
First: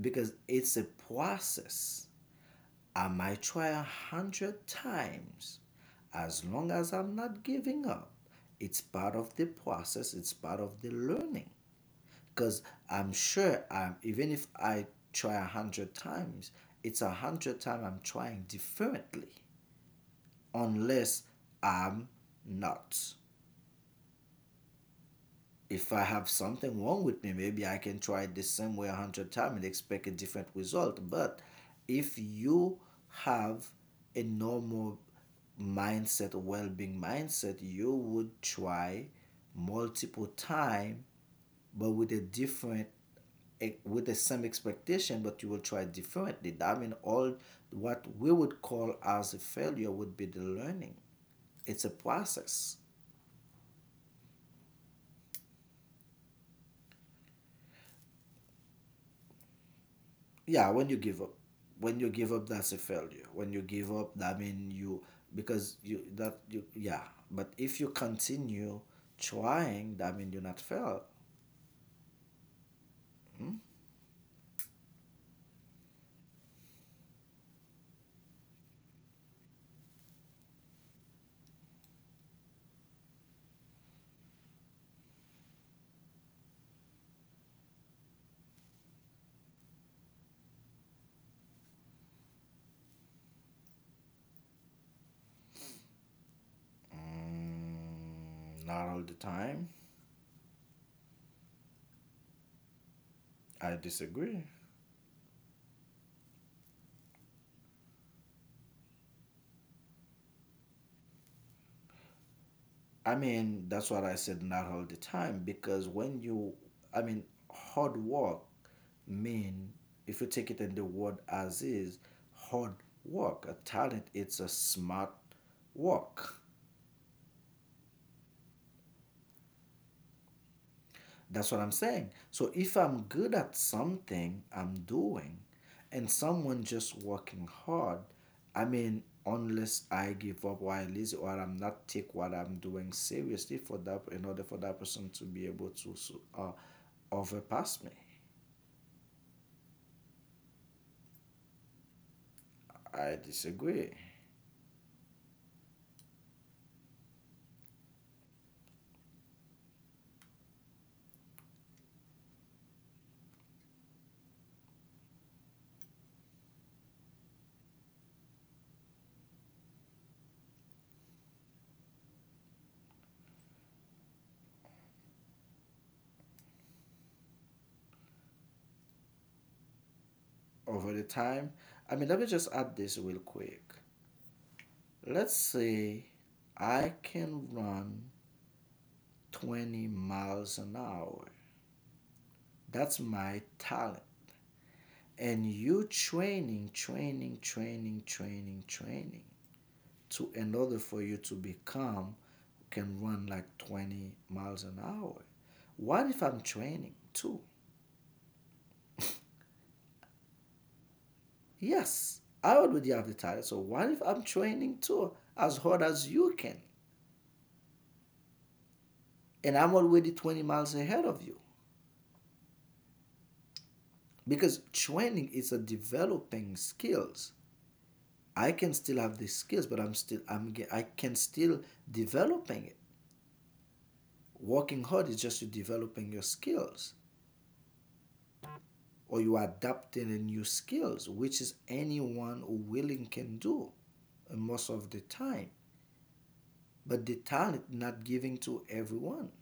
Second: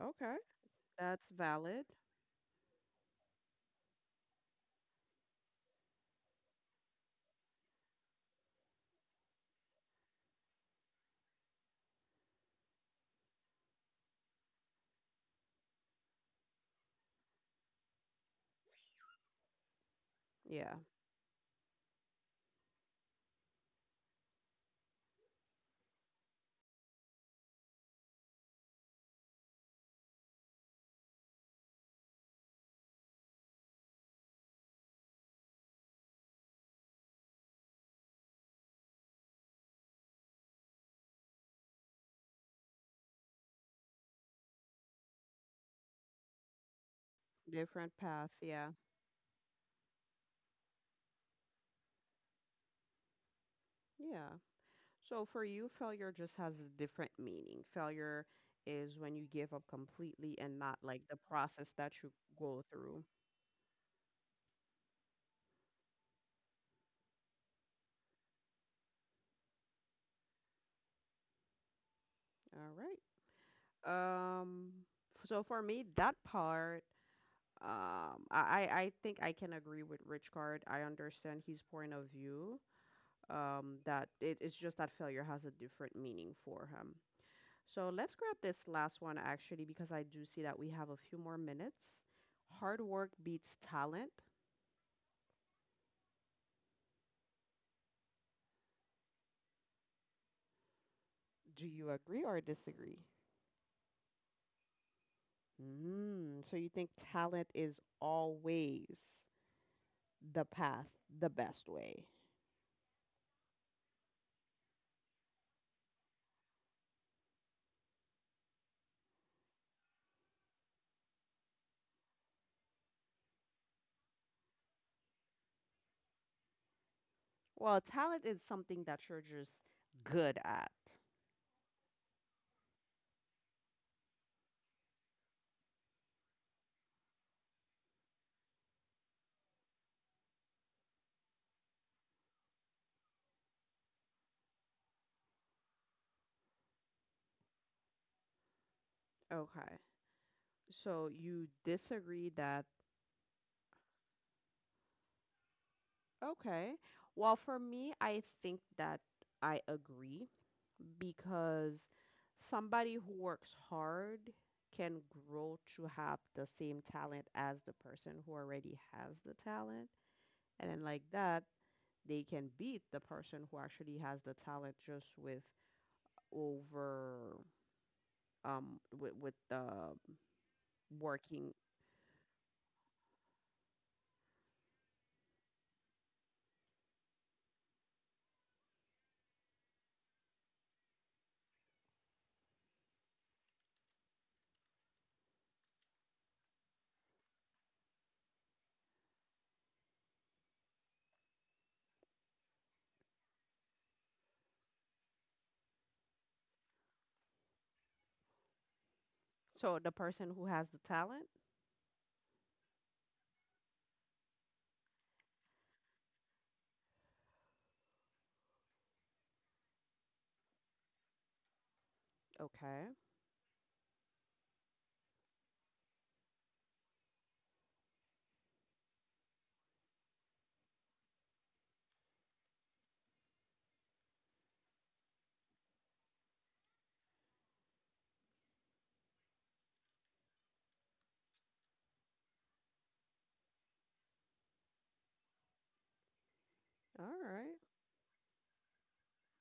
Speaker 2: Because it's a
Speaker 1: That's valid.
Speaker 2: process. I might try a hundred times. As long as I'm not giving up, it's part of the process, it's part of the learning. Because I'm sure, even if I try a hundred times, it's a hundred times I'm trying differently,
Speaker 1: Yeah.
Speaker 2: unless I'm not. If I have something wrong with me, maybe I can try it the same way a hundred times and expect a different result. But if you have a normal mindset, a well-being mindset, you would try multiple times, but with a different, eh, with the same expectation, but you will try differently. I mean, all
Speaker 1: Different
Speaker 2: what
Speaker 1: path.
Speaker 2: we would
Speaker 1: Yeah.
Speaker 2: call as a failure would be the learning. It's a process.
Speaker 1: Yeah. So for you, failure just has a different meaning. Failure is when you give up completely and
Speaker 2: Yeah,
Speaker 1: not
Speaker 2: when you
Speaker 1: like the
Speaker 2: give up
Speaker 1: process that
Speaker 2: when you
Speaker 1: you
Speaker 2: give up
Speaker 1: go
Speaker 2: that's a
Speaker 1: through.
Speaker 2: failure. When you give up, that mean you, because you, that you, yeah. But if you continue trying, that mean you're not failed.
Speaker 1: All right. Um, so for me, that part, I think I can agree with Richard. I understand his point of view. That it's just that failure has a different meaning for him. So let's grab this last one actually, because I do see that we have a few more minutes. Hard work beats talent.
Speaker 2: mm, Not all the time.
Speaker 1: Do you agree or disagree?
Speaker 2: I disagree.
Speaker 1: Mm, so you think talent is always the path, the best way?
Speaker 2: I mean, that's what I said, not all the time. Because when you, I mean, hard work mean, if you take it in the word as is, hard work, a talent, it's a smart work.
Speaker 1: Well, talent is something that you're just good at.
Speaker 2: That's what I'm saying. So if I'm good at something I'm doing, and someone just working hard, I mean, unless I give up or I'm lazy or I'm not take what I'm doing seriously, for that, in order for that person to be able to overpass me.
Speaker 1: Okay. So you disagree that,
Speaker 2: I disagree.
Speaker 1: okay. Well, for me, I think that I agree because somebody who works hard can grow to have the same talent as the person who already has the talent. And then, like that, they can beat the person who actually has the talent just with over, with the
Speaker 2: Over the
Speaker 1: working.
Speaker 2: time, I mean, let me just add this real quick. Let's say I can run 20 miles an hour. That's my talent. And you training, training, training, training, training, to in order for you to become, can run like 20 miles an hour. What if I'm training too?
Speaker 1: So, the person who has the talent,
Speaker 2: Yes, I already have the title. So what if I'm training too, as hard as you can? And I'm already 20 miles ahead of you.
Speaker 1: okay,
Speaker 2: Because training is a developing skills. I can still have the skills, but I can still developing it. Working hard is just you developing your skills, or you are adapting a new skills, which is anyone who willing can do, most of the time. But
Speaker 1: all
Speaker 2: the
Speaker 1: right,
Speaker 2: talent not giving to everyone.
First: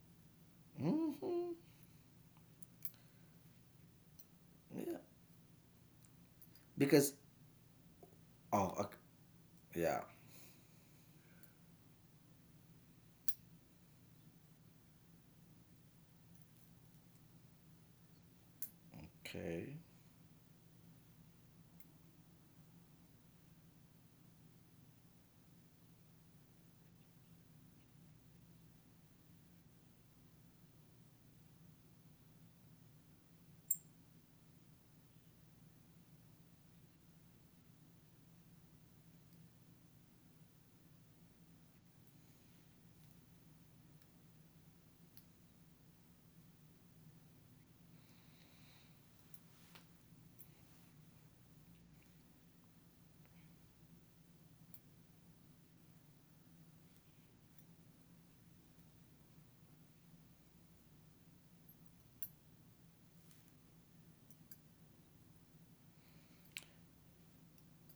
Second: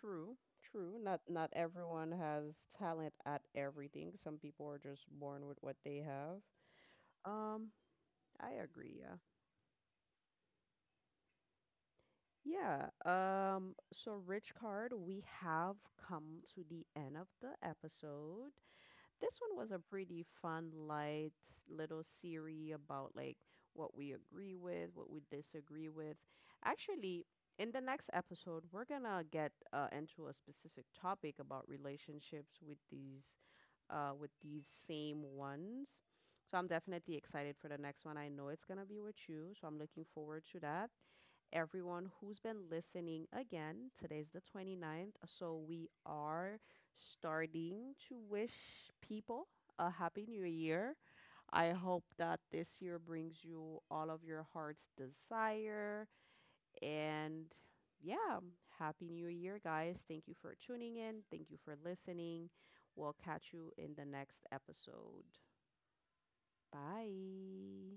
Speaker 1: true. True. Not not
Speaker 2: Hmm.
Speaker 1: everyone has talent at everything. Some people are
Speaker 2: Yeah.
Speaker 1: just born with what they have.
Speaker 2: Because,
Speaker 1: Um, I
Speaker 2: oh,
Speaker 1: agree.
Speaker 2: okay.
Speaker 1: Yeah.
Speaker 2: Yeah.
Speaker 1: Yeah. So, Rich Card, we have come to the end of the episode. This one was
Speaker 2: Okay.
Speaker 1: a pretty fun, light little series about like what we agree with, what we disagree with. Actually, in the next episode, we're gonna get into a specific topic about relationships with these same ones. So I'm definitely excited for the next one. I know it's gonna be with you, so I'm looking forward to that. Everyone who's been listening again. Today's the 29th, so we are starting to wish people a happy new year. I hope that this year brings you all of your heart's desire and yeah, happy new year, guys. Thank you for tuning in. Thank you for listening. We'll catch you in the next episode. Bye.